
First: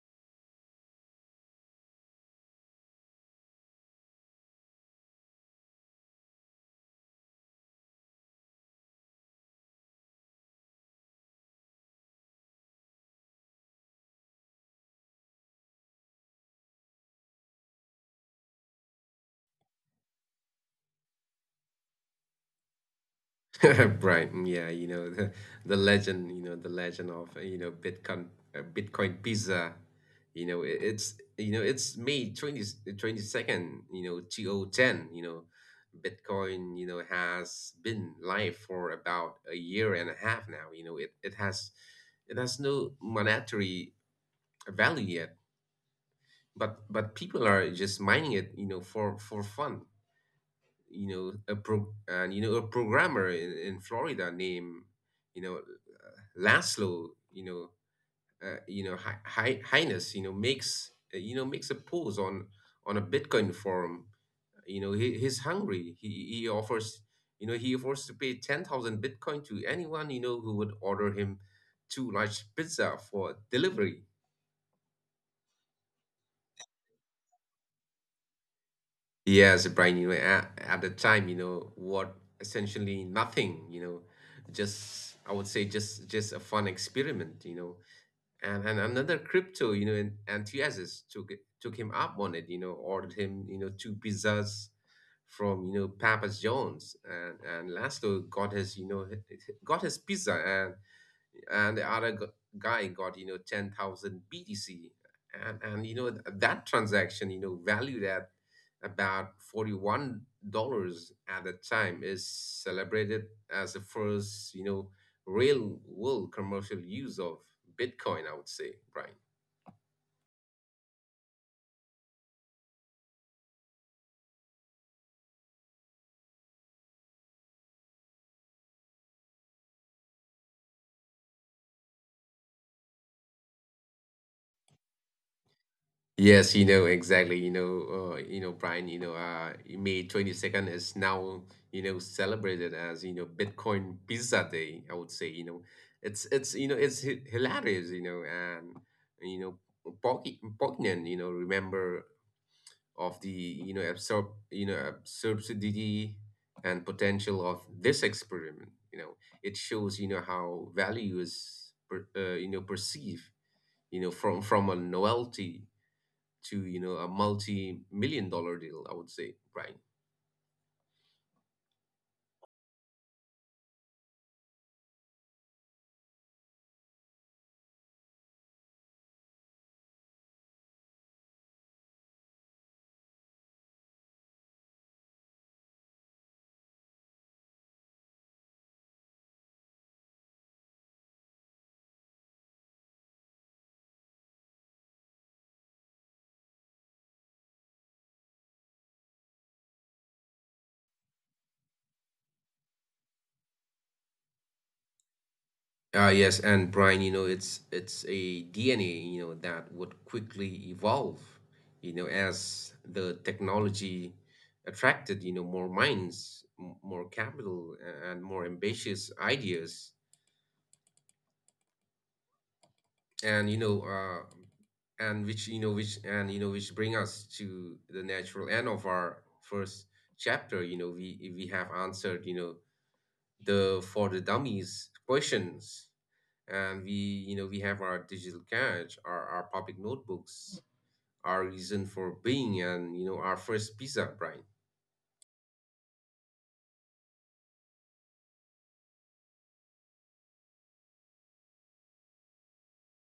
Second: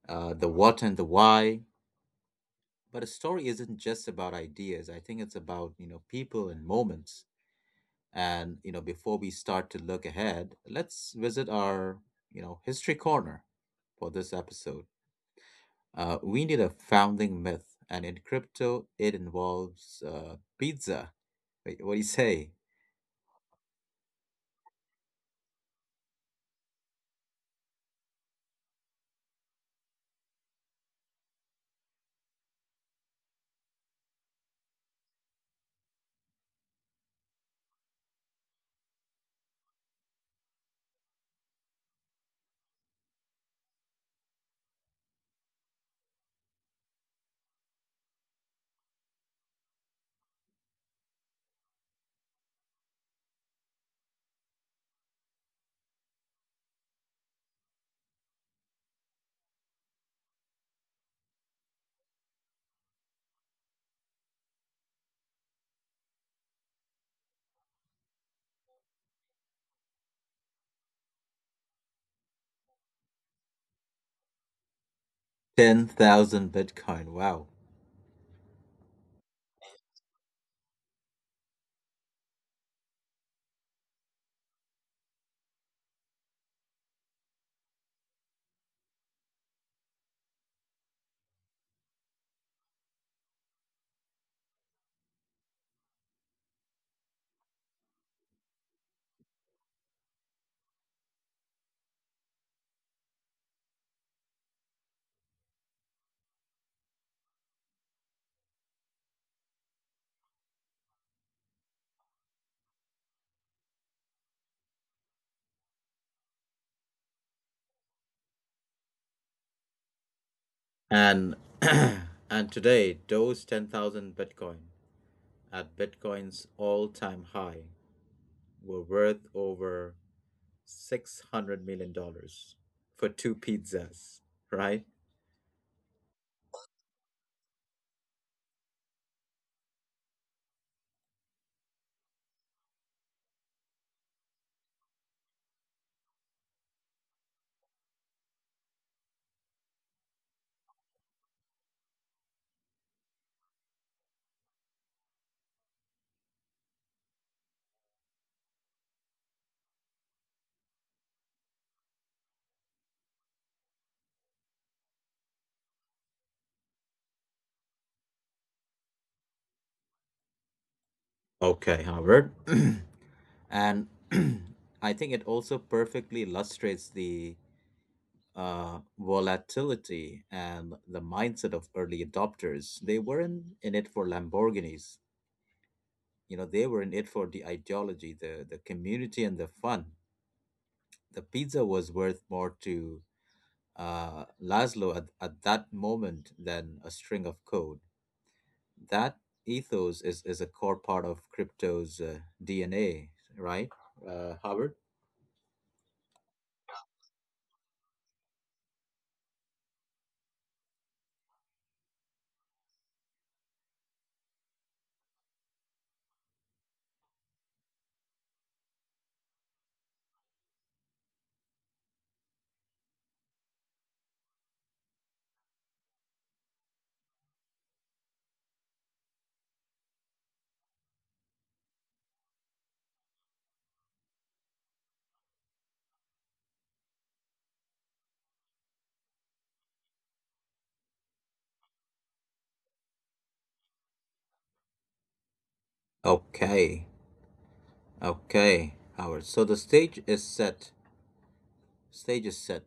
A: The what and the why. But a story isn't just about ideas. I think it's about, you know, people and moments. And, you know, before we start to look ahead, let's visit our, you know, history corner for this episode. We need a founding myth. And in crypto, it involves pizza. Wait, what do you say?
B: Right. Yeah, the legend the legend of, Bitcoin, Bitcoin Pizza. It's May twenty twenty second, 2010. Bitcoin, has been live for about a year and a half now. It has no monetary value yet, but people are just mining it, for fun. A pro and you know a programmer in Florida named, you know Laszlo, Highness, makes, makes a pose on a Bitcoin forum. He, he's hungry. He offers, he offers to pay 10,000 Bitcoin to anyone, who would order him two large pizza for delivery.
A: 10,000 Bitcoin. Wow.
B: Yes, Brian, at the time, what essentially nothing, just I would say just a fun experiment, and another crypto enthusiast took him up on it, ordered him, two pizzas from, Papa John's. And Laszlo got his, got his pizza, and the guy got, 10,000 btc. And that transaction, valued at about $41 at the time, is celebrated as the first, real world commercial use of bitcoin, I would say, Brian.
A: And and today, those 10,000 Bitcoin at Bitcoin's all-time high were worth over 600 million dollars for two pizzas, right?
B: Yes, exactly. Brian. May 22nd is now, celebrated as, Bitcoin Pizza Day, I would say. It's, it's hilarious. And, you know, poignant. Remember of the, absurd, absurdity and potential of this experiment. It shows, how value is perceived, from a novelty to, a multi-million-dollar deal, I would say, right?
A: Okay, Howard. and I think it also perfectly illustrates the volatility and the mindset of early adopters. They weren't in it for Lamborghinis. You know, they were in it for the ideology, the community, and the fun. The pizza was worth more to Laszlo at that moment than a string of code. That ethos is a core part of crypto's DNA, right, Howard?
B: Yes, and Brian, it's a DNA, that would quickly evolve, as the technology attracted, more minds, more capital, and more ambitious ideas. And you know and which you know which and you know which bring us to the natural end of our first chapter. We have answered, the for the dummies questions. And we, we have our digital cache, our public notebooks, our reason for being, and, our first pizza, Brian.
A: Okay, okay, Howard. So the stage is set. Stage is set.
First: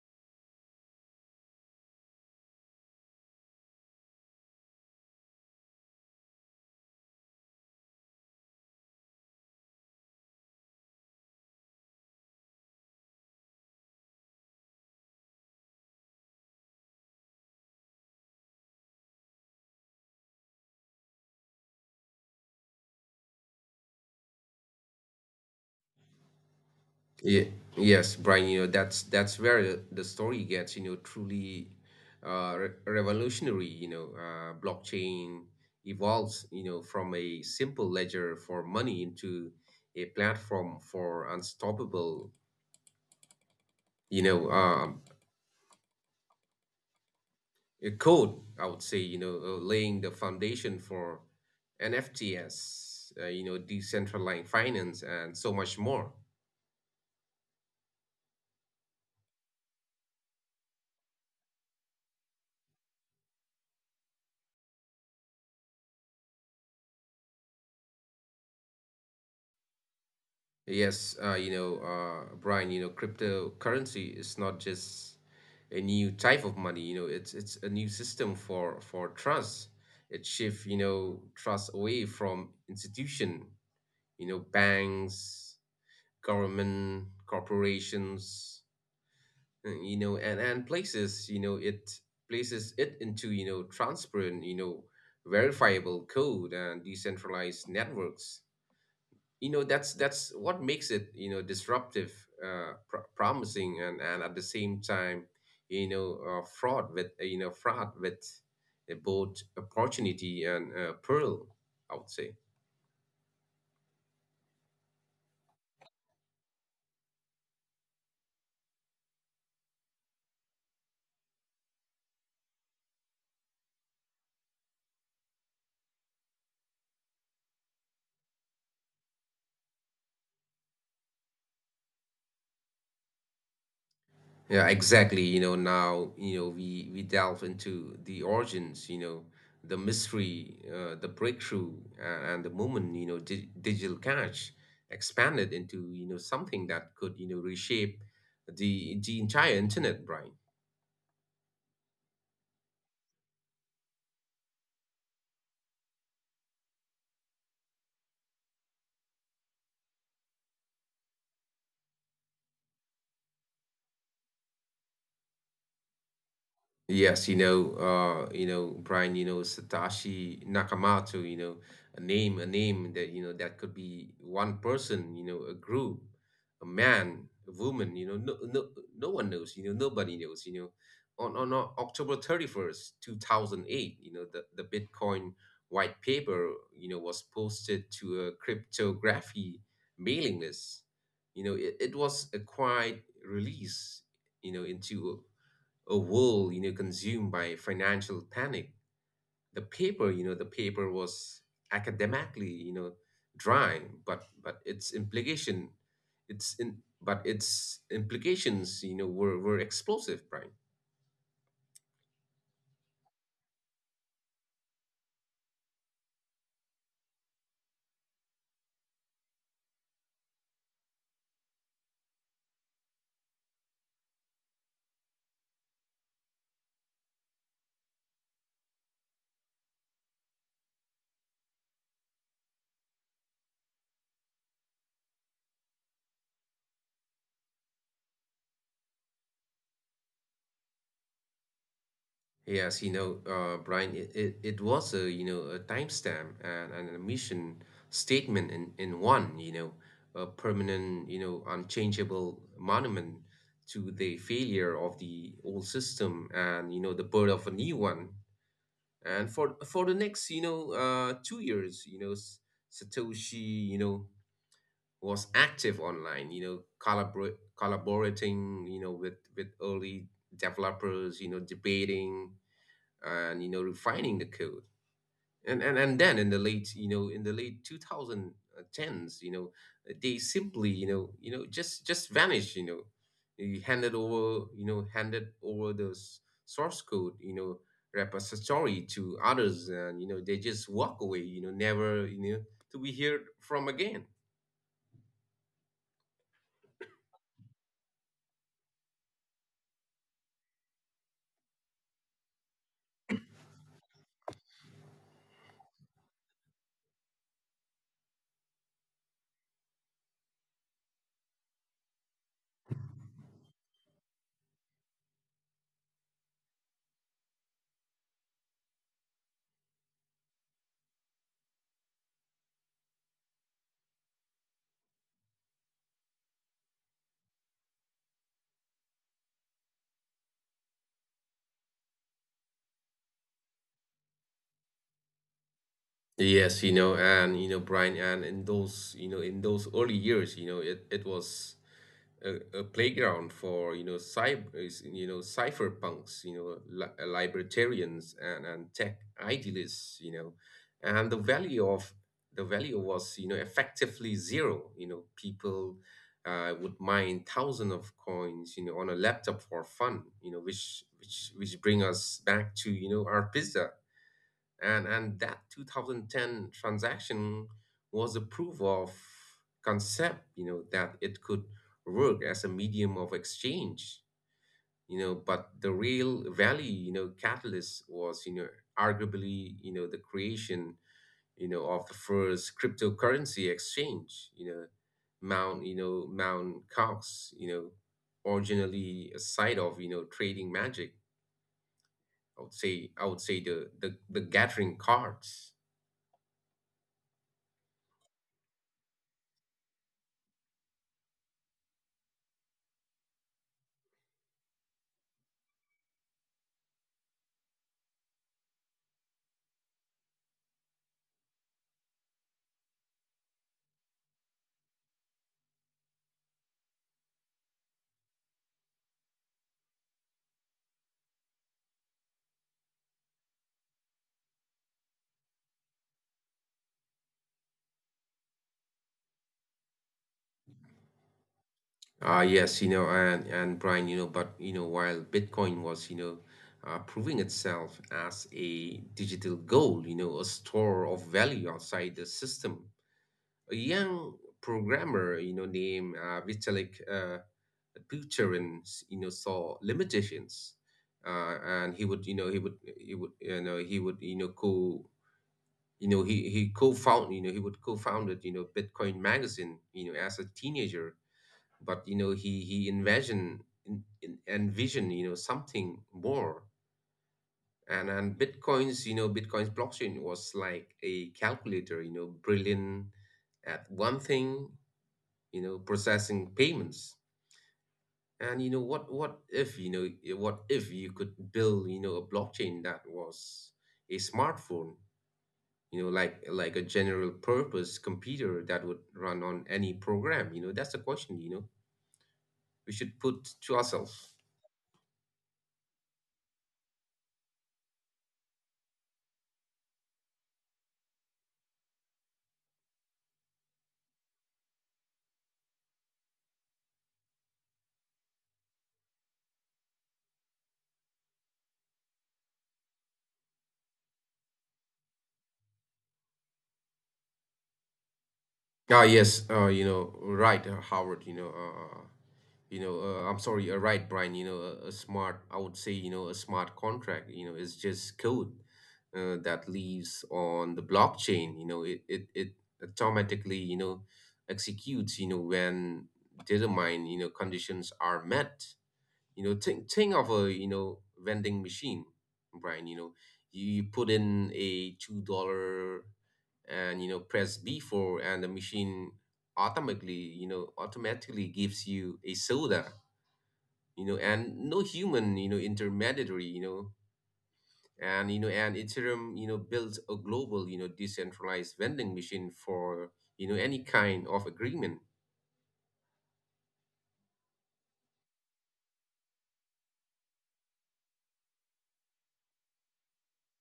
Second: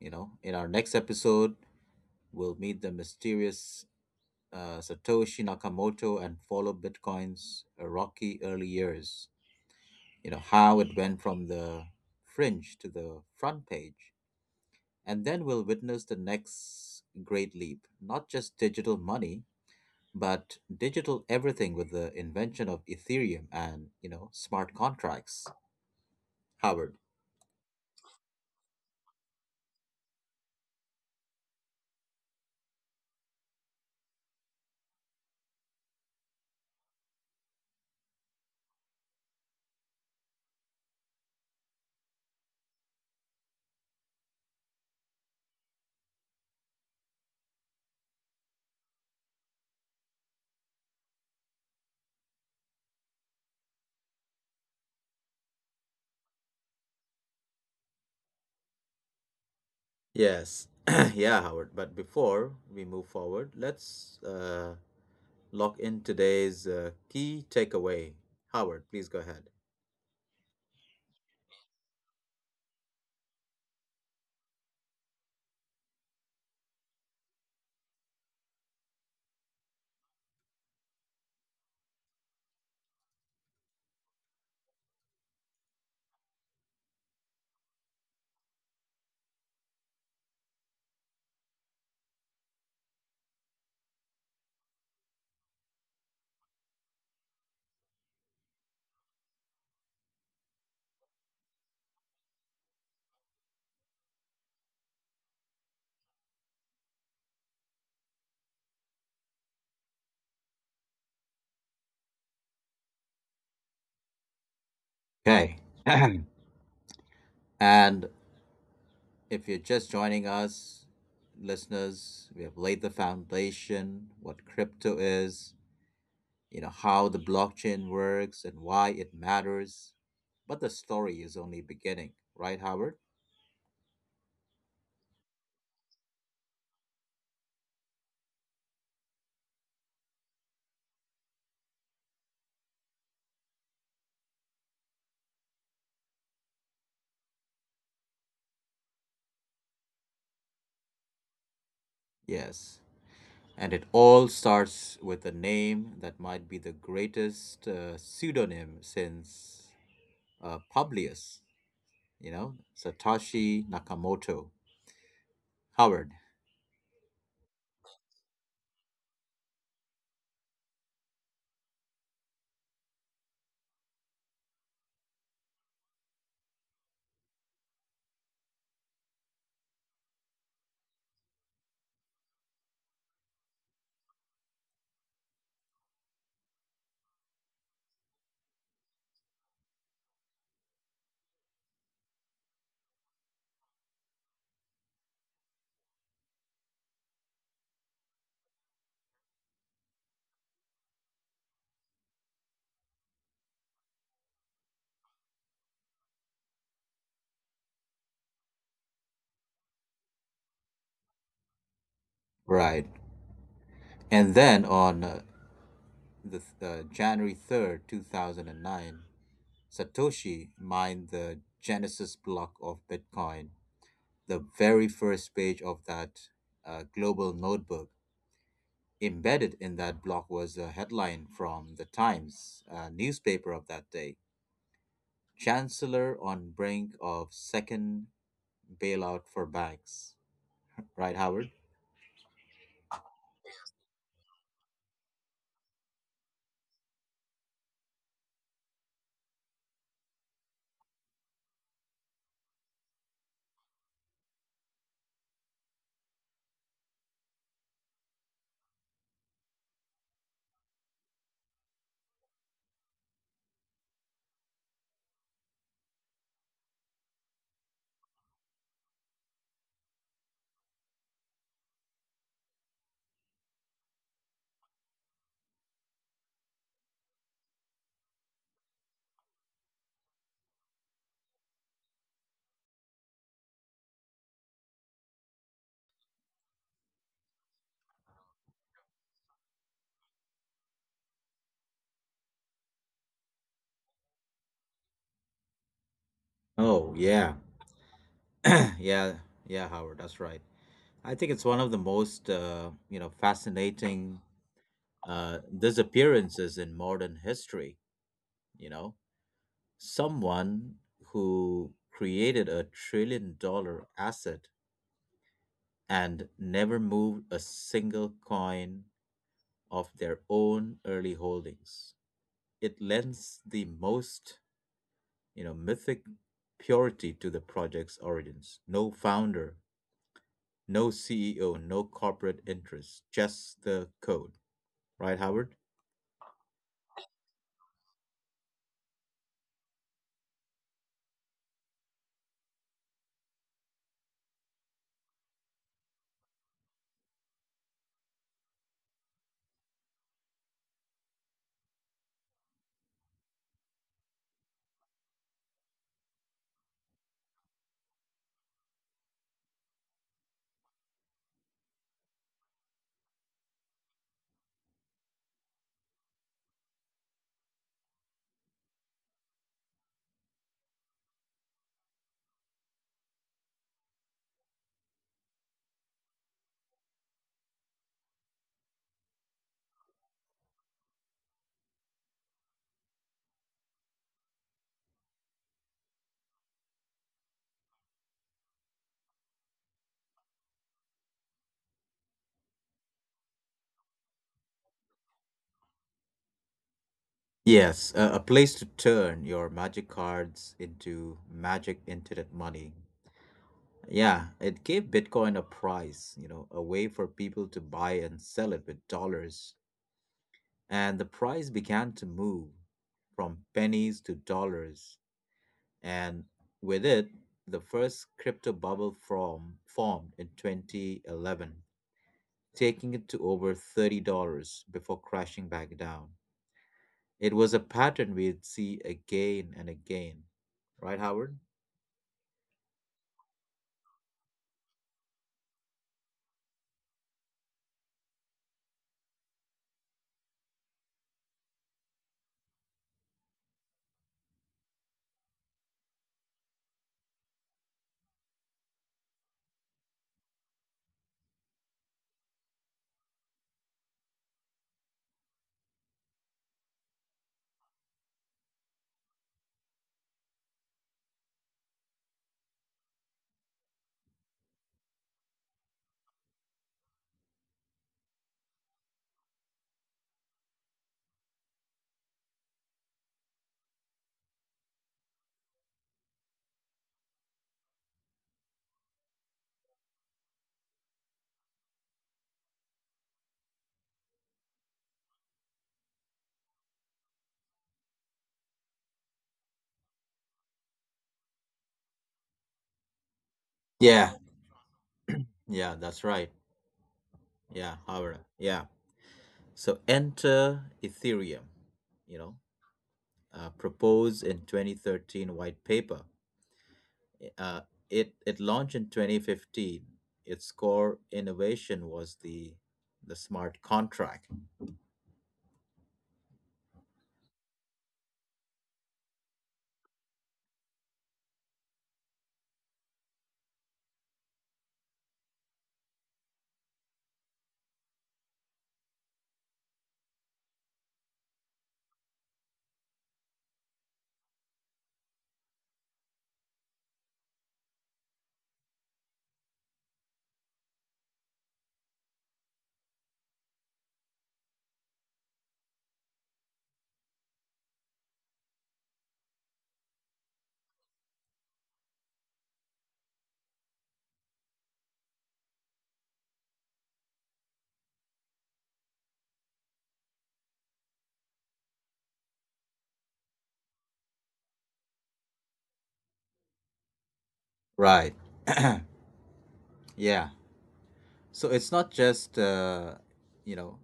A: You know, in our next episode, we'll meet the mysterious Satoshi Nakamoto and follow Bitcoin's rocky early years. You know, how it went from the fringe to the front page, and then we'll witness the next great leap, not just digital money but digital everything, with the invention of Ethereum and, you know, smart contracts. Howard.
B: Yeah, yes, Brian, that's where the story gets, truly re revolutionary. Blockchain evolves, from a simple ledger for money into a platform for unstoppable, you know, um, a code, I would say, laying the foundation for NFTs, decentralized finance, and so much more.
A: Yes. Yeah, Howard, but before we move forward, let's lock in today's key takeaway. Howard, please go ahead.
B: Yes, Brian, cryptocurrency is not just a new type of money. It's a new system for trust. It shifts, trust away from institution, banks, government, corporations, and places, it places it into, transparent, verifiable code and decentralized networks. That's what makes it, disruptive, promising, and at the same time, fraud with, both opportunity and, pearl, I would say.
A: Okay. and If you're just joining us, listeners, we have laid the foundation, what crypto is, you know, how the blockchain works and why it matters. But the story is only beginning, right, Howard?
B: Yeah, exactly. Now, we delve into the origins, the mystery, the breakthrough, and the moment, digital cash expanded into, something that could, reshape the entire internet, Brian.
A: Yes. And it all starts with a name that might be the greatest pseudonym since Publius, you know, Satoshi Nakamoto. Howard.
B: Yes, Brian, Satoshi Nakamoto, a name that, that could be one person, a group, a man, a woman, no one knows, nobody knows, October 31st, 2008, the Bitcoin white paper, was posted to a cryptography mailing list. It, it was a quiet release, into a world, consumed by financial panic. The paper, was academically, dry, but its its in implications, were explosive, Brian.
A: Right. And then on the January 3rd, 2009, Satoshi mined the Genesis block of Bitcoin, the very first page of that global notebook. Embedded in that block was a headline from the Times newspaper of that day: Chancellor on brink of second bailout for banks. Right, Howard?
B: Yes, Brian, it was a, a timestamp, and a mission statement in one, a permanent, unchangeable monument to the failure of the old system, and, the birth of a new one. And for the next, 2 years, Satoshi, was active online, collaborating, with early developers, debating, and, refining the code. And then in the late 2010s, they simply, just vanished. You Handed over, the source code, repository to others, and, they just walk away, never, to be heard from again.
A: Oh, yeah. yeah, yeah, Howard, that's right. I think it's one of the most, you know, fascinating disappearances in modern history. You know, someone who created a trillion dollar asset and never moved a single coin of their own early holdings. It lends the most, you know, mythic purity to the project's origins. No founder, no CEO, no corporate interest, just the code. Right, Howard?
B: Yes, Brian, and in those, early years, it, it was a playground for, you know cyber you know cypherpunks, libertarians, and tech idealists. And the value was, effectively zero. People, would mine thousands of coins, on a laptop for fun, which bring us back to, our pizza. And that 2010 transaction was a proof of concept, that it could work as a medium of exchange. But the real value, catalyst was, arguably, the creation, of the first cryptocurrency exchange, Mount Cox, originally a site of, trading magic, I would say, the gathering cards.
A: Yes, a place to turn your magic cards into magic internet money. Yeah, it gave Bitcoin a price, you know, a way for people to buy and sell it with dollars. And the price began to move from pennies to dollars. And with it, the first crypto bubble formed in 2011, taking it to over $30 before crashing back down. It was a pattern we'd see again and again. Right, Howard?
B: Yes, and Brian, but while Bitcoin was, proving itself as a digital gold, a store of value outside the system, a young programmer, named Vitalik Buterin, saw limitations, and he would, you know, he would, you know, he would, you know, co, you know, he co-found, you know, he would co-founded, Bitcoin magazine, as a teenager, but, he envision, something more. And bitcoin's you know Bitcoin's blockchain was like a calculator, brilliant at one thing, processing payments. And, what if, what if you could build, a blockchain that was a smartphone, like a general purpose computer that would run on any program. That's the question, we should put to
A: Yeah.
B: ourselves.
A: Yeah, that's right. Yeah, Howard. Yeah. So enter Ethereum, you know, proposed in 2013 white paper. Uh, it launched in 2015. Its core innovation was the smart contract.
B: Ah, yes, you know, right, Howard, you know, I'm sorry, right, Brian, a smart, I would say, a smart contract, is just code that lives on the blockchain. It automatically, executes, when determined, conditions are met. Think of a, vending machine, Brian. You, you put in a $2 and, press B for, and the machine automatically, gives you a soda. And no human, intermediary. And Ethereum, builds a global, decentralized vending machine for, any kind of agreement.
A: Right. Yeah. So it's not just you know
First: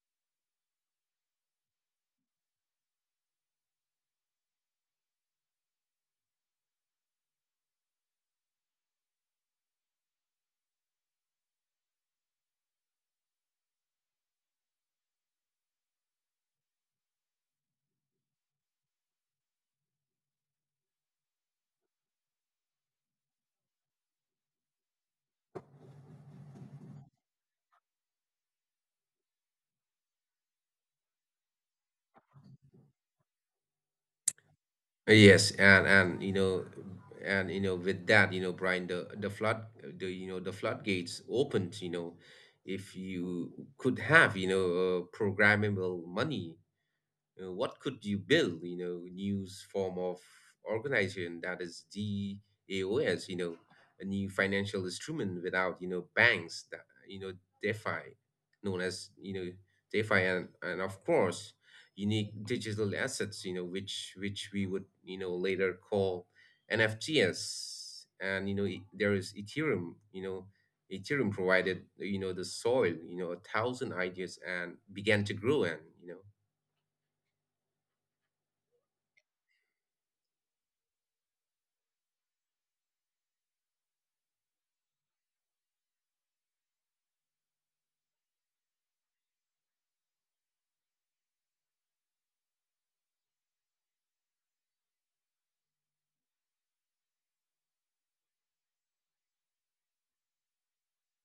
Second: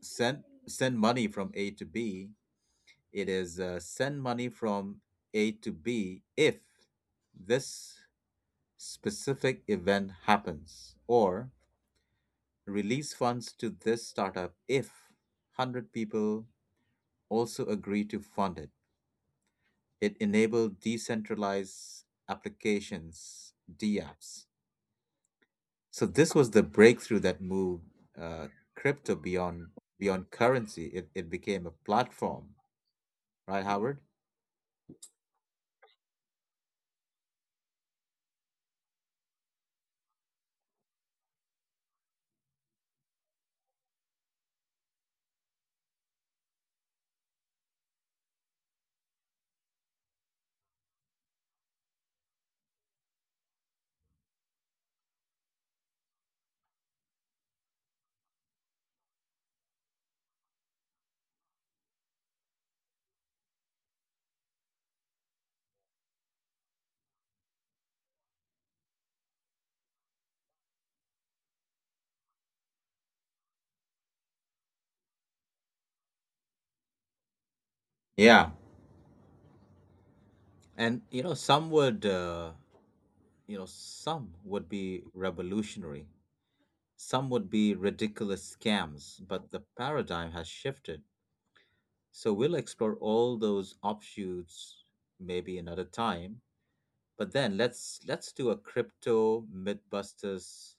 A: send send money from A to B. It is send money from A to B if this specific event happens, or release funds to this startup if 100 people also agree to fund it. It enabled decentralized applications, DApps. So this was the breakthrough that moved uh, crypto beyond currency. It became a platform, right, Howard?
B: Yes, with that, Brian, the floodgates opened. If you could have, programmable money, what could you build? New form of organization, that is DAOS, a new financial instrument without, banks, that, you know DeFi, known as, DeFi, and of course unique digital assets, which we would, later call NFTs. And, there is Ethereum. Provided, the soil, a thousand ideas, and began to grow. And,
A: Yeah, and you know some would some would be revolutionary, some would be ridiculous scams, but the paradigm has shifted. So we'll explore all those offshoots maybe another time. But then let's do a crypto mythbusters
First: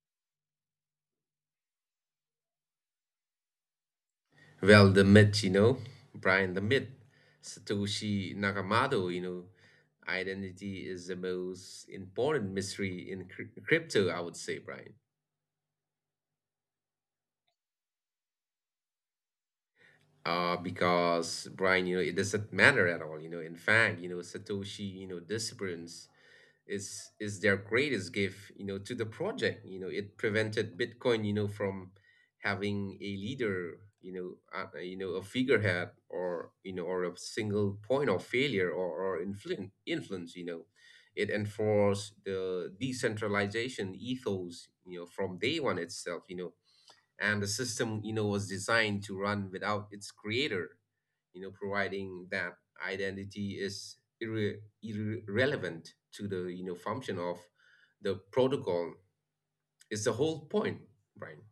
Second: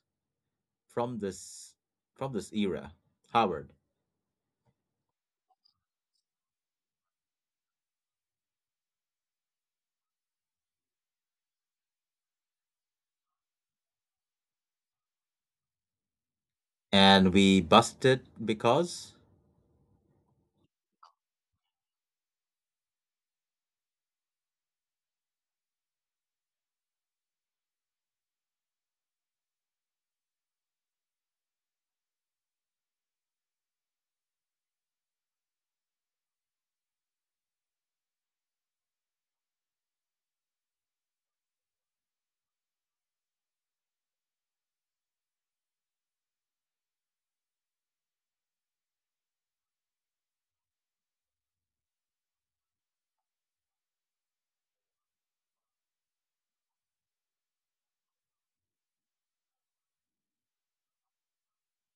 A: from this era, Howard.
B: well, the myth, Brian, the myth, Satoshi Nakamoto, identity is the most important mystery in crypto, I would say, Brian.
A: And we busted because.
B: Because, Brian, it doesn't matter at all. In fact, Satoshi, disappearance is their greatest gift, to the project. It prevented Bitcoin, from having a leader, a figurehead, or, or a single point of failure, or influence. It enforced the decentralization ethos, from day one itself. And the system, was designed to run without its creator, providing that identity is irre- irrelevant to the, function of the protocol, is the whole point, Brian.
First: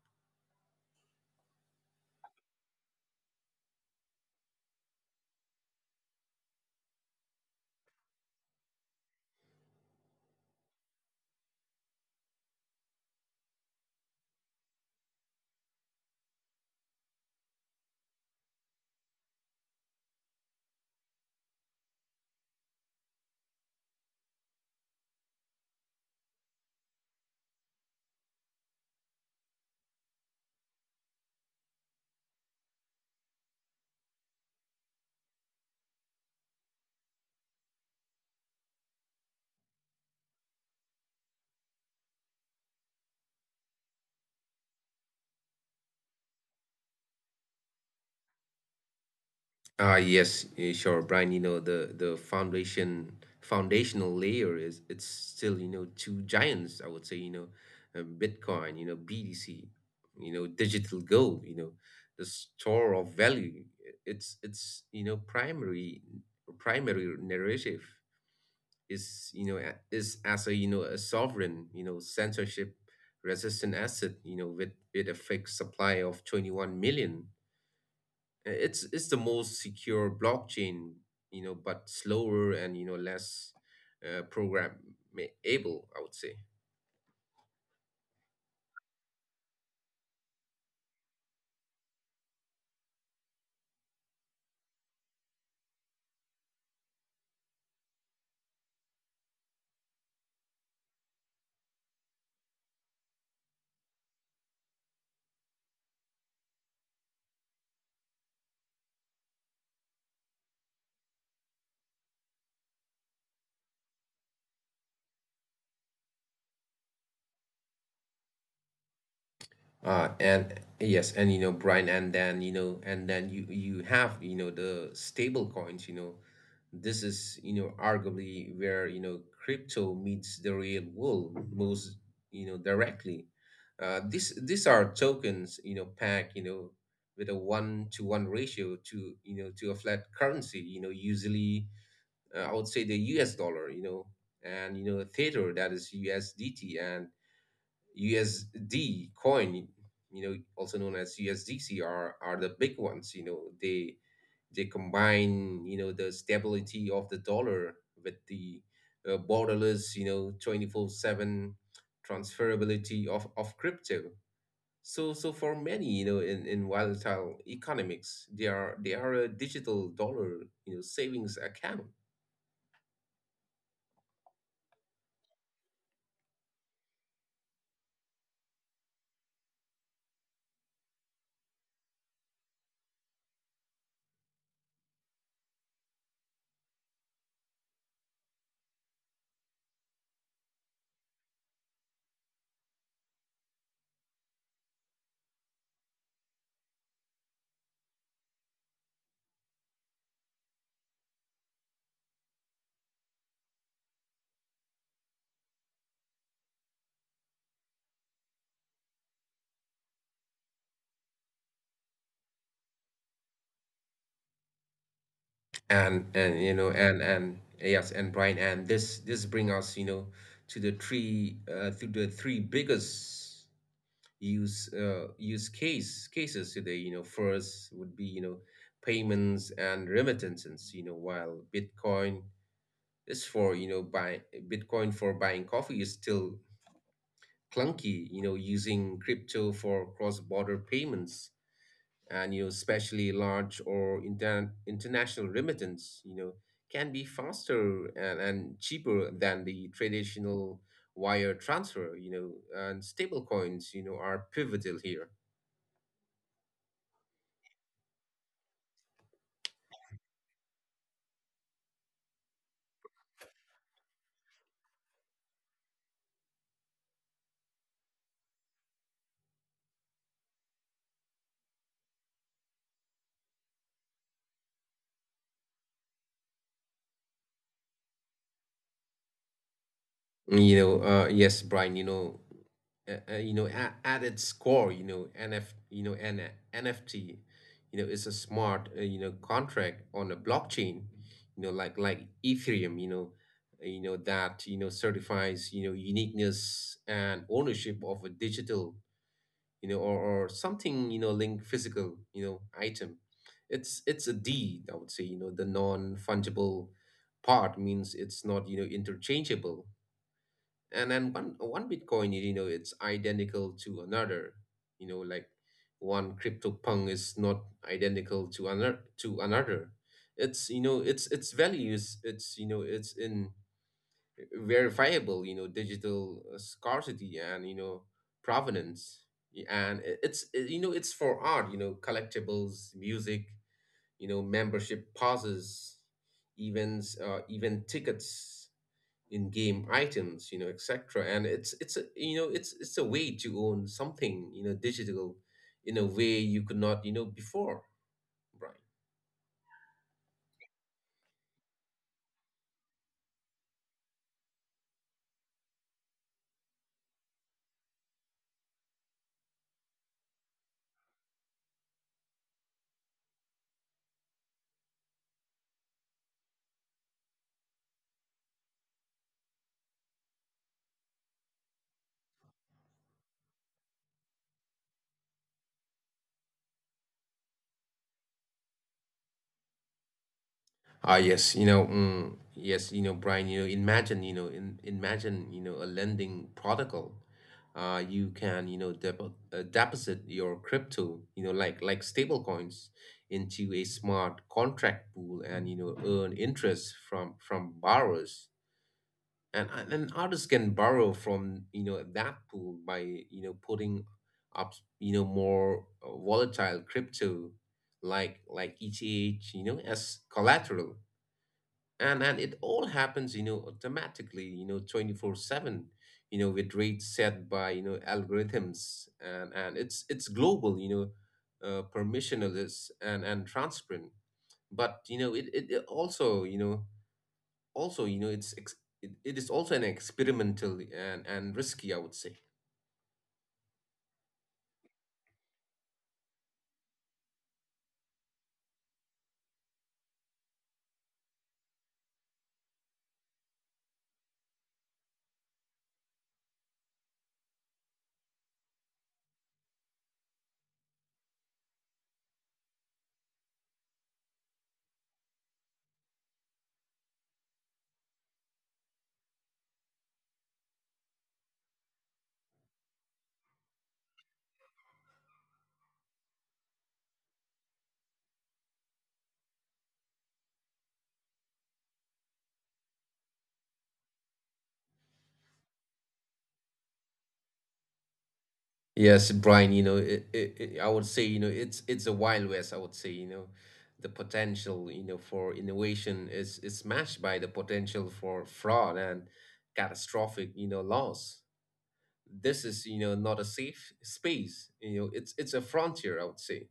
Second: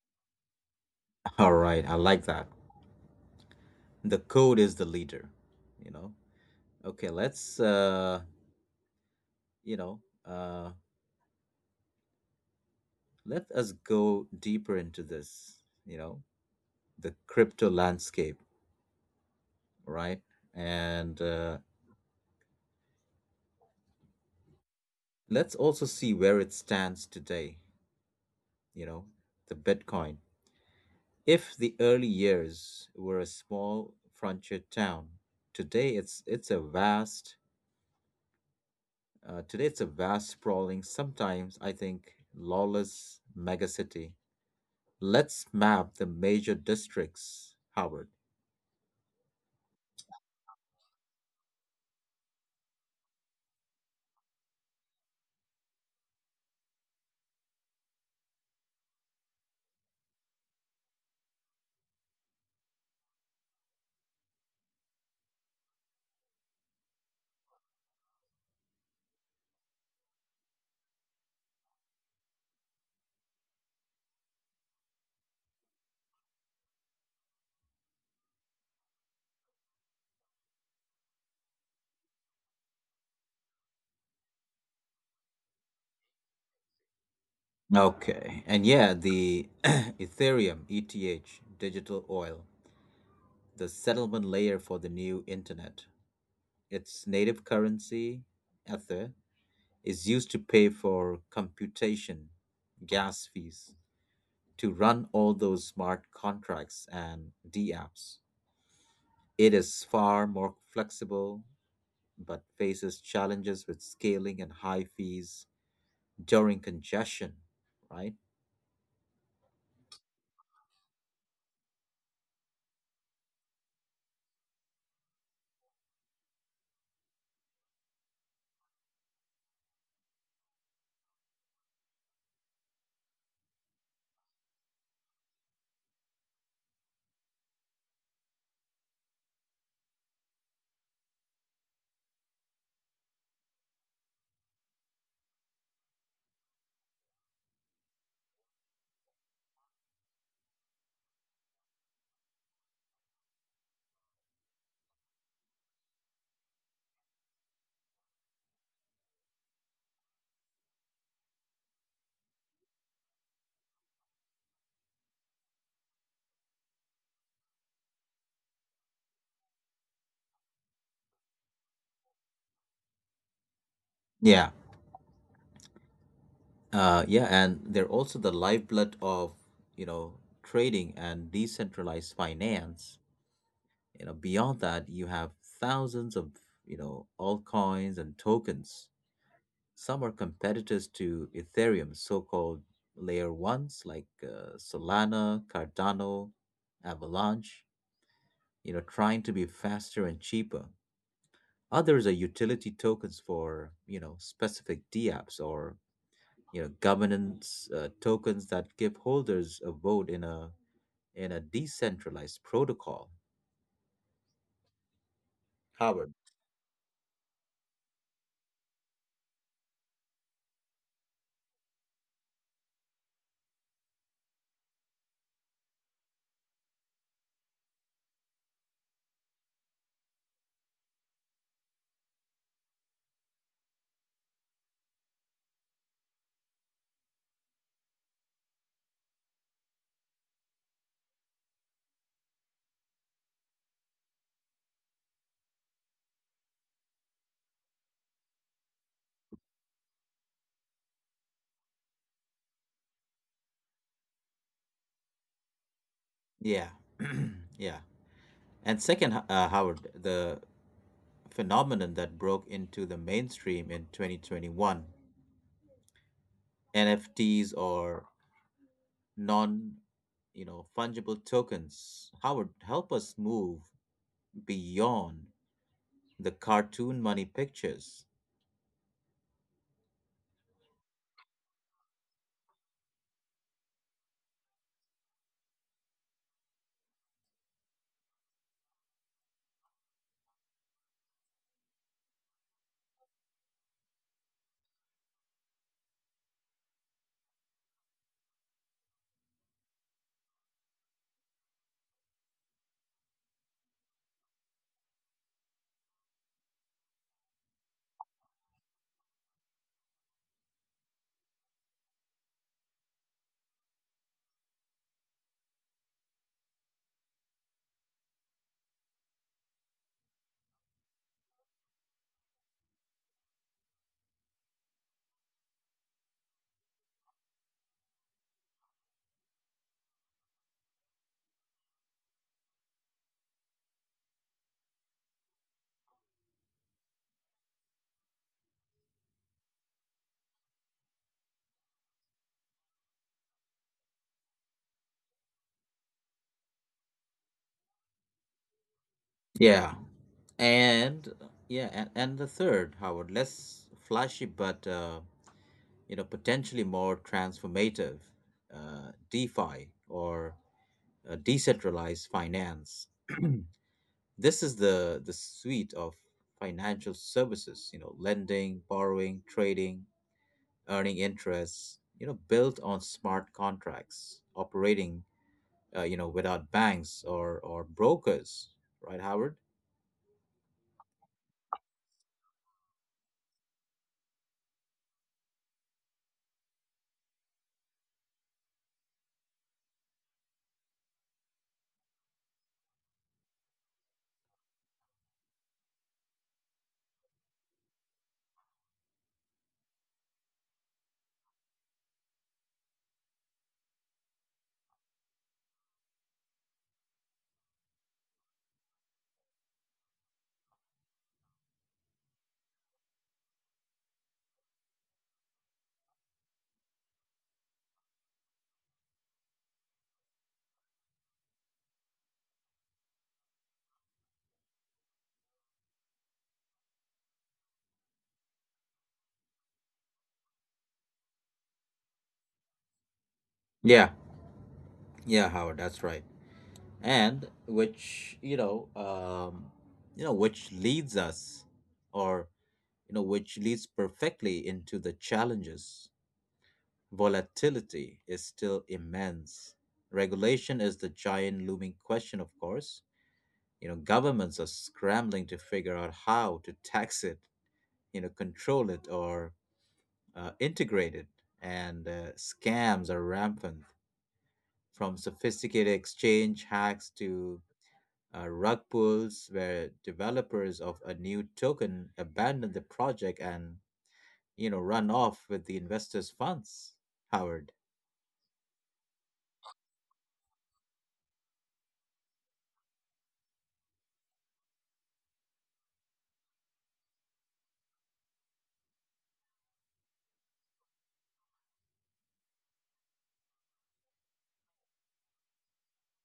A: All right, I like that. The code is the leader, you know. Okay, you know, uh let us go deeper into this, you know, the crypto landscape, right? And let's also see where it stands today, you know, the Bitcoin. If the early years were a small frontier town, today it's a vast today it's a vast, sprawling, sometimes I think lawless megacity. Let's map the major districts, Howard.
B: Ah, yes, sure, Brian. The foundation foundational layer is it's still, two giants, I would say. Bitcoin, BTC, digital gold, the store of value. It's primary narrative is as a a sovereign, censorship resistant asset, with a fixed supply of 21 million. It's the most secure blockchain, but slower and less programmable, I would say.
A: Okay. And yeah, the Ethereum ETH, digital oil, the settlement layer for the new internet. Its native currency, Ether, is used to pay for computation, gas fees, to run all those smart contracts and D apps. It is far more flexible, but faces challenges with scaling and high fees during congestion, right?
B: And Yes, Brian, and then you have the stable coins. You know, this is arguably where crypto meets the real world most, directly. This these are tokens, packed, with a one to one ratio to, to a flat currency. Usually, I would say, the U.S. dollar. You know, and you know A theater, that is USDT and USD coin, also known as USDC, are the big ones. They combine, the stability of the dollar with the, borderless, 24/7 transferability of crypto. So for many, in volatile economics, they are a digital dollar, savings account.
A: Yeah. Yeah, and they're also the lifeblood of, you know, trading and decentralized finance. You know, beyond that, you have thousands of, you know, altcoins and tokens. Some are competitors to Ethereum, so-called layer ones like Solana, Cardano, Avalanche, you know, trying to be faster and cheaper. Others are utility tokens for, you know, specific dApps, or, you know, governance tokens that give holders a vote in a decentralized protocol, Howard.
B: And you know and yes and Brian, and this bring us, to the three biggest use cases today. You know, first would be, payments and remittances. You know, while Bitcoin is for, you know buy Bitcoin for buying coffee, is still clunky. You know, using crypto for cross border payments, and, especially large or international remittance, can be faster and cheaper than the traditional wire transfer. You know and stable coins, are pivotal here.
A: Yeah. Yeah, and second, Howard, the phenomenon that broke into the mainstream in 2021, NFTs, or non, you know, fungible tokens. Howard, help us move beyond the cartoon money pictures.
B: Yes, Brian. At its, you know nf you know an NFT, is a smart, contract on a blockchain, like Ethereum, that, certifies, uniqueness and ownership of a digital, you know or, or something, linked physical, item. It's a deed, I would say. You know, the non fungible part means it's not, interchangeable. And then one Bitcoin, it's identical to another, you know like one crypto punk is not identical to another It's values, it's in verifiable, digital, scarcity and, provenance. And it's for art, collectibles, music, membership passes, events, even tickets, in game items, etc. And it's a way to own something, digital, in a way you could not, before, Brian.
A: Yeah. And the third, Howard, less flashy, but you know, potentially more transformative, DeFi, or decentralized finance. This is the suite of financial services, you know, lending, borrowing, trading, earning interest, you know, built on smart contracts, operating, you know, without banks or brokers, right, Howard?
B: Ah yes, yes, Brian, imagine, imagine, a lending protocol. You can, deposit your crypto, like stable coins, into a smart contract pool, and, earn interest from borrowers. And and artists can borrow from, that pool by, putting up, more, volatile crypto like ETH, as collateral. And it all happens, automatically, 24/7, with rates set by, algorithms. And it's global, permissionless, and transparent. But, it also, also you know it's ex- it is also an experimental and, risky, I would say.
A: Yeah, yeah, Howard, that's right. and which you know which leads us or You know, which leads perfectly into the challenges. Volatility is still immense. Regulation is the giant looming question, of course. You know, governments are scrambling to figure out how to tax it, you know, control it, or integrate it. And scams are rampant, from sophisticated exchange hacks to rug pulls, where developers of a new token abandon the project and, you know, run off with the investors' funds. Howard.
B: Yes, Brian, I would say, it's a wild west, I would say. You know, the potential, for innovation, is matched by the potential for fraud and catastrophic, loss. This is, not a safe space. It's a frontier, I would say.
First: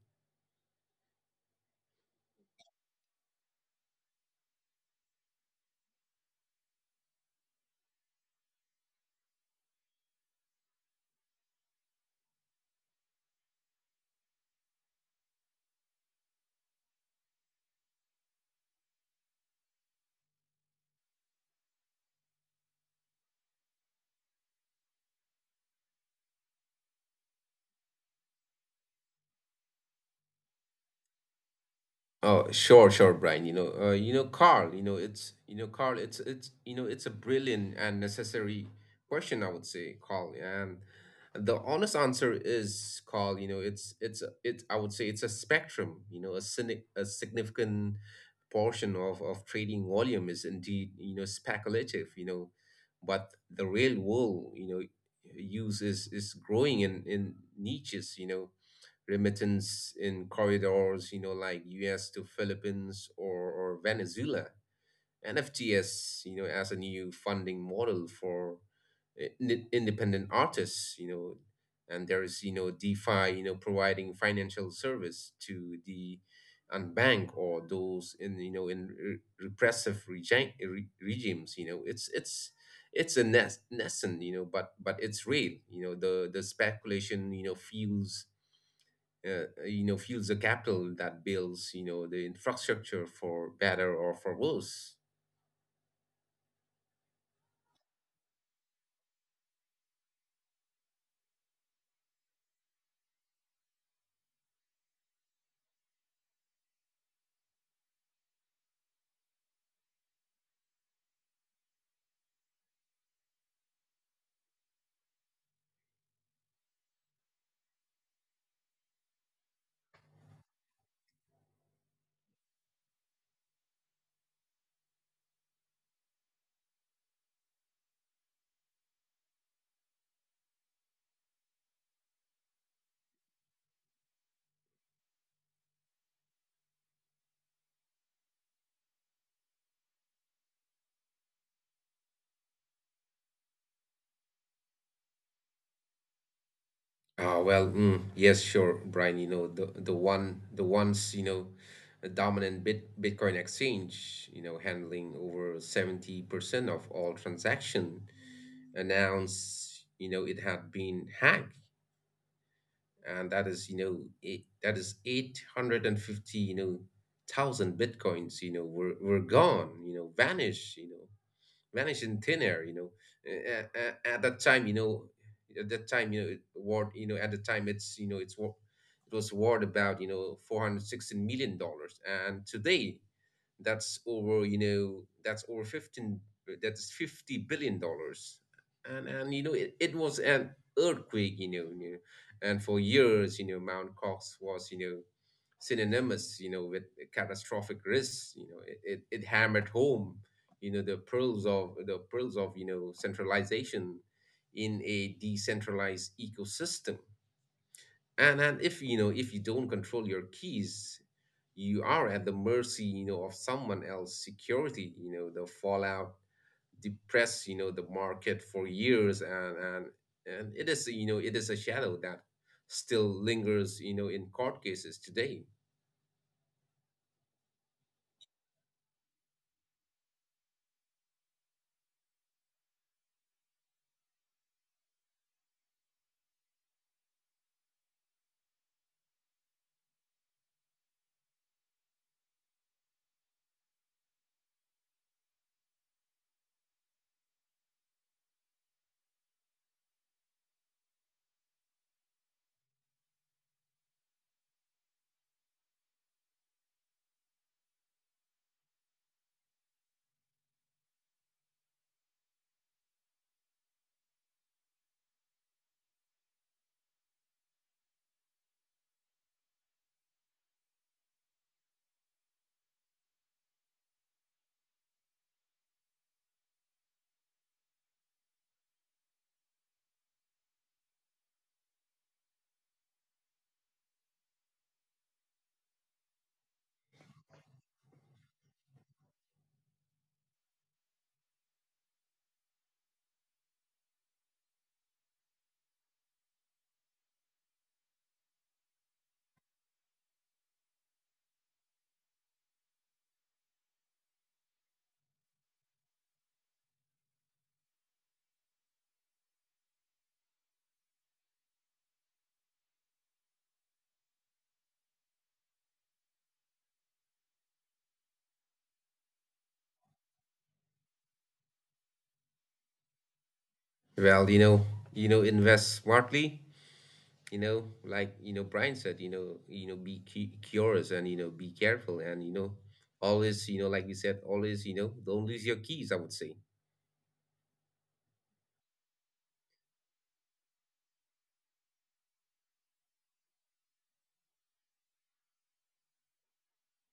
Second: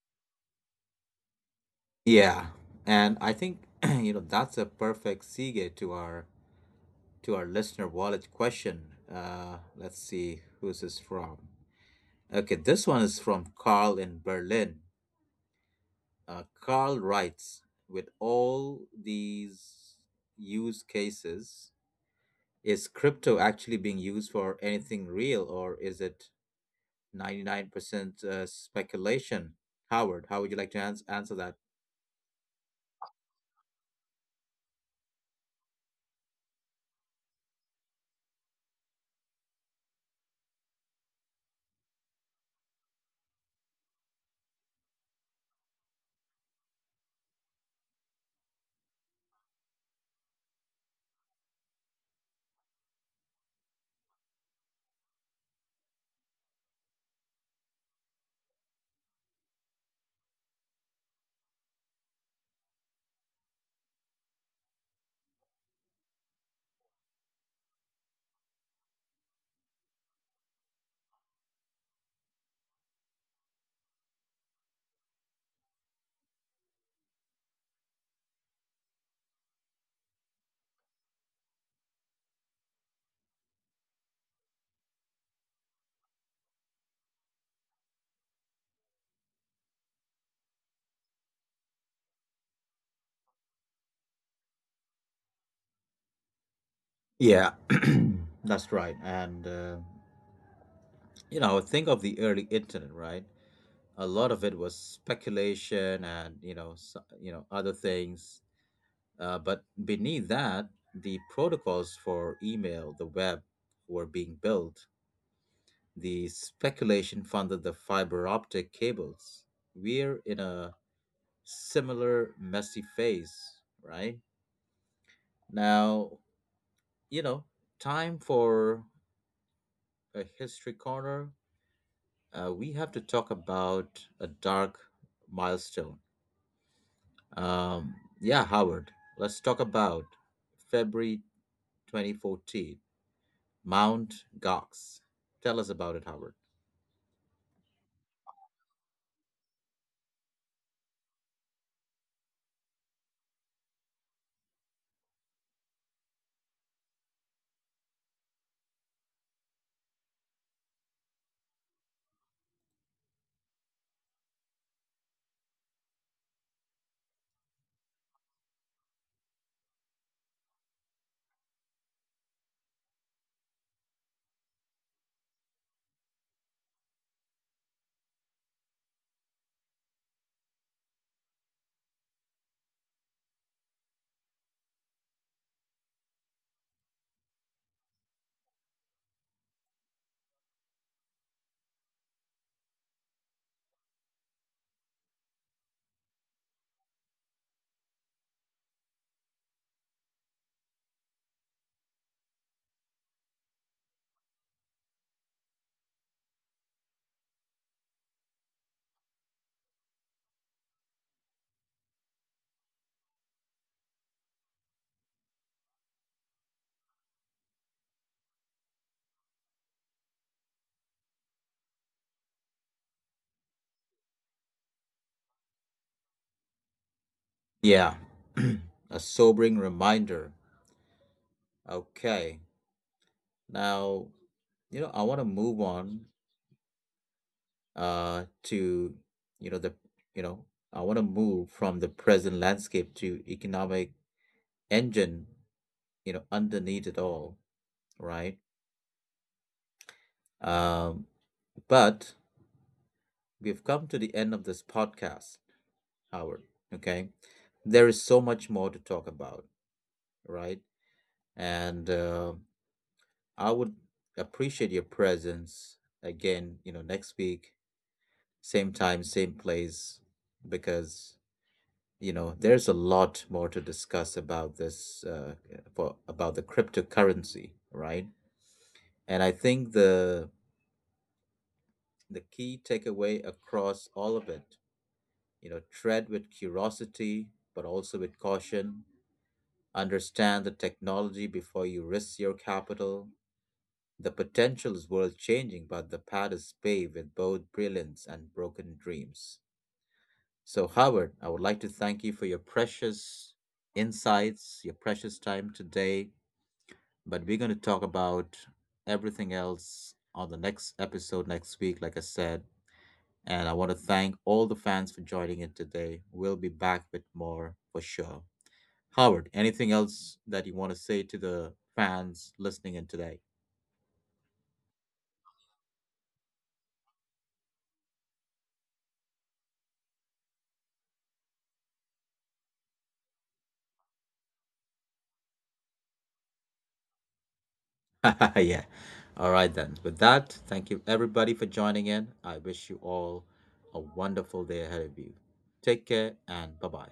A: Yeah, and I think you know that's a perfect segue to our listener wallet question. Let's see who's this from. Okay, this one is from Carl in Berlin. Carl writes, with all these use cases, is crypto actually being used for anything real, or is it 99% speculation? Howard, how would you like to answer that?
B: Oh, sure, Brian. Carl, Carl. It's a brilliant and necessary question, I would say, Carl. And the honest answer is, Carl, You know, it's it's. I would say, it's a spectrum. A cynic, a significant portion of trading volume is indeed, speculative. You know, but the real world, use is growing in niches. Remittance in corridors, like US to Philippines, or Venezuela, and FTS, as a new funding model for independent artists. You know, and there is, DeFi, providing financial service to the unbanked, or those in, repressive regimes. It's a nascent, but it's real. The speculation, fuels you know fuels the capital that builds, the infrastructure, for better or for worse.
A: Yeah. That's right. And, you know, think of the early internet, right? A lot of it was speculation and, you know, other things. But beneath that, the protocols for email, the web, were being built. The speculation funded the fiber optic cables. We're in a similar messy phase, right? Now, you know, time for a history corner. We have to talk about a dark milestone. Um, yeah, Howard, let's talk about February 2014. Mount Gox. Tell us about it, Howard.
B: Ah well mm, yes, sure, Brian. You know the one the once, a dominant bitcoin exchange, handling over 70% of all transaction, announced, it had been hacked. And that is you know it, that is 850, thousand bitcoins, were gone, vanished, in thin air. You know at, at that time, you know at that time you know it war you know at the time, it was worth about, $416 million, and today, that's over 15, that's $50 billion. And and you know it, it was an earthquake, you know and for years, Mount Cox was, synonymous, with catastrophic risks. You know it, it, it hammered home, the pearls of, centralization in a decentralized ecosystem. And if you don't control your keys, you are at the mercy, of someone else security. You know the fallout depressed, the market for years. And and it is, it is, a shadow that still lingers, in court cases today.
A: Yeah. A sobering reminder. Okay, now, you know, I want to move on to you know the you know I want to move from the present landscape to economic engine you know underneath it all, right. Um, but we've come to the end of this podcast, Howard. Okay, there is so much more to talk about, right, and I would appreciate your presence again, you know, next week, same time, same place, because, you know, there's a lot more to discuss about this, for about the cryptocurrency, right. And I think the key takeaway across all of it, you know, tread with curiosity but also with caution. Understand the technology before you risk your capital. The potential is world changing, but the path is paved with both brilliance and broken dreams. So Howard, I would like to thank you for your precious insights, your precious time today, but we're going to talk about everything else on the next episode next week, like I said. And I want to thank all the fans for joining in today. We'll be back with more for sure. Howard, anything else that you want to say to the fans listening in today?
B: Well, invest smartly. You know, like Brian said, be curious, and, be careful, and, always, like you said, always, don't lose your keys, I would say.
A: Yeah. All right, then. With that, thank you everybody for joining in. I wish you all a wonderful day ahead of you. Take care and bye bye.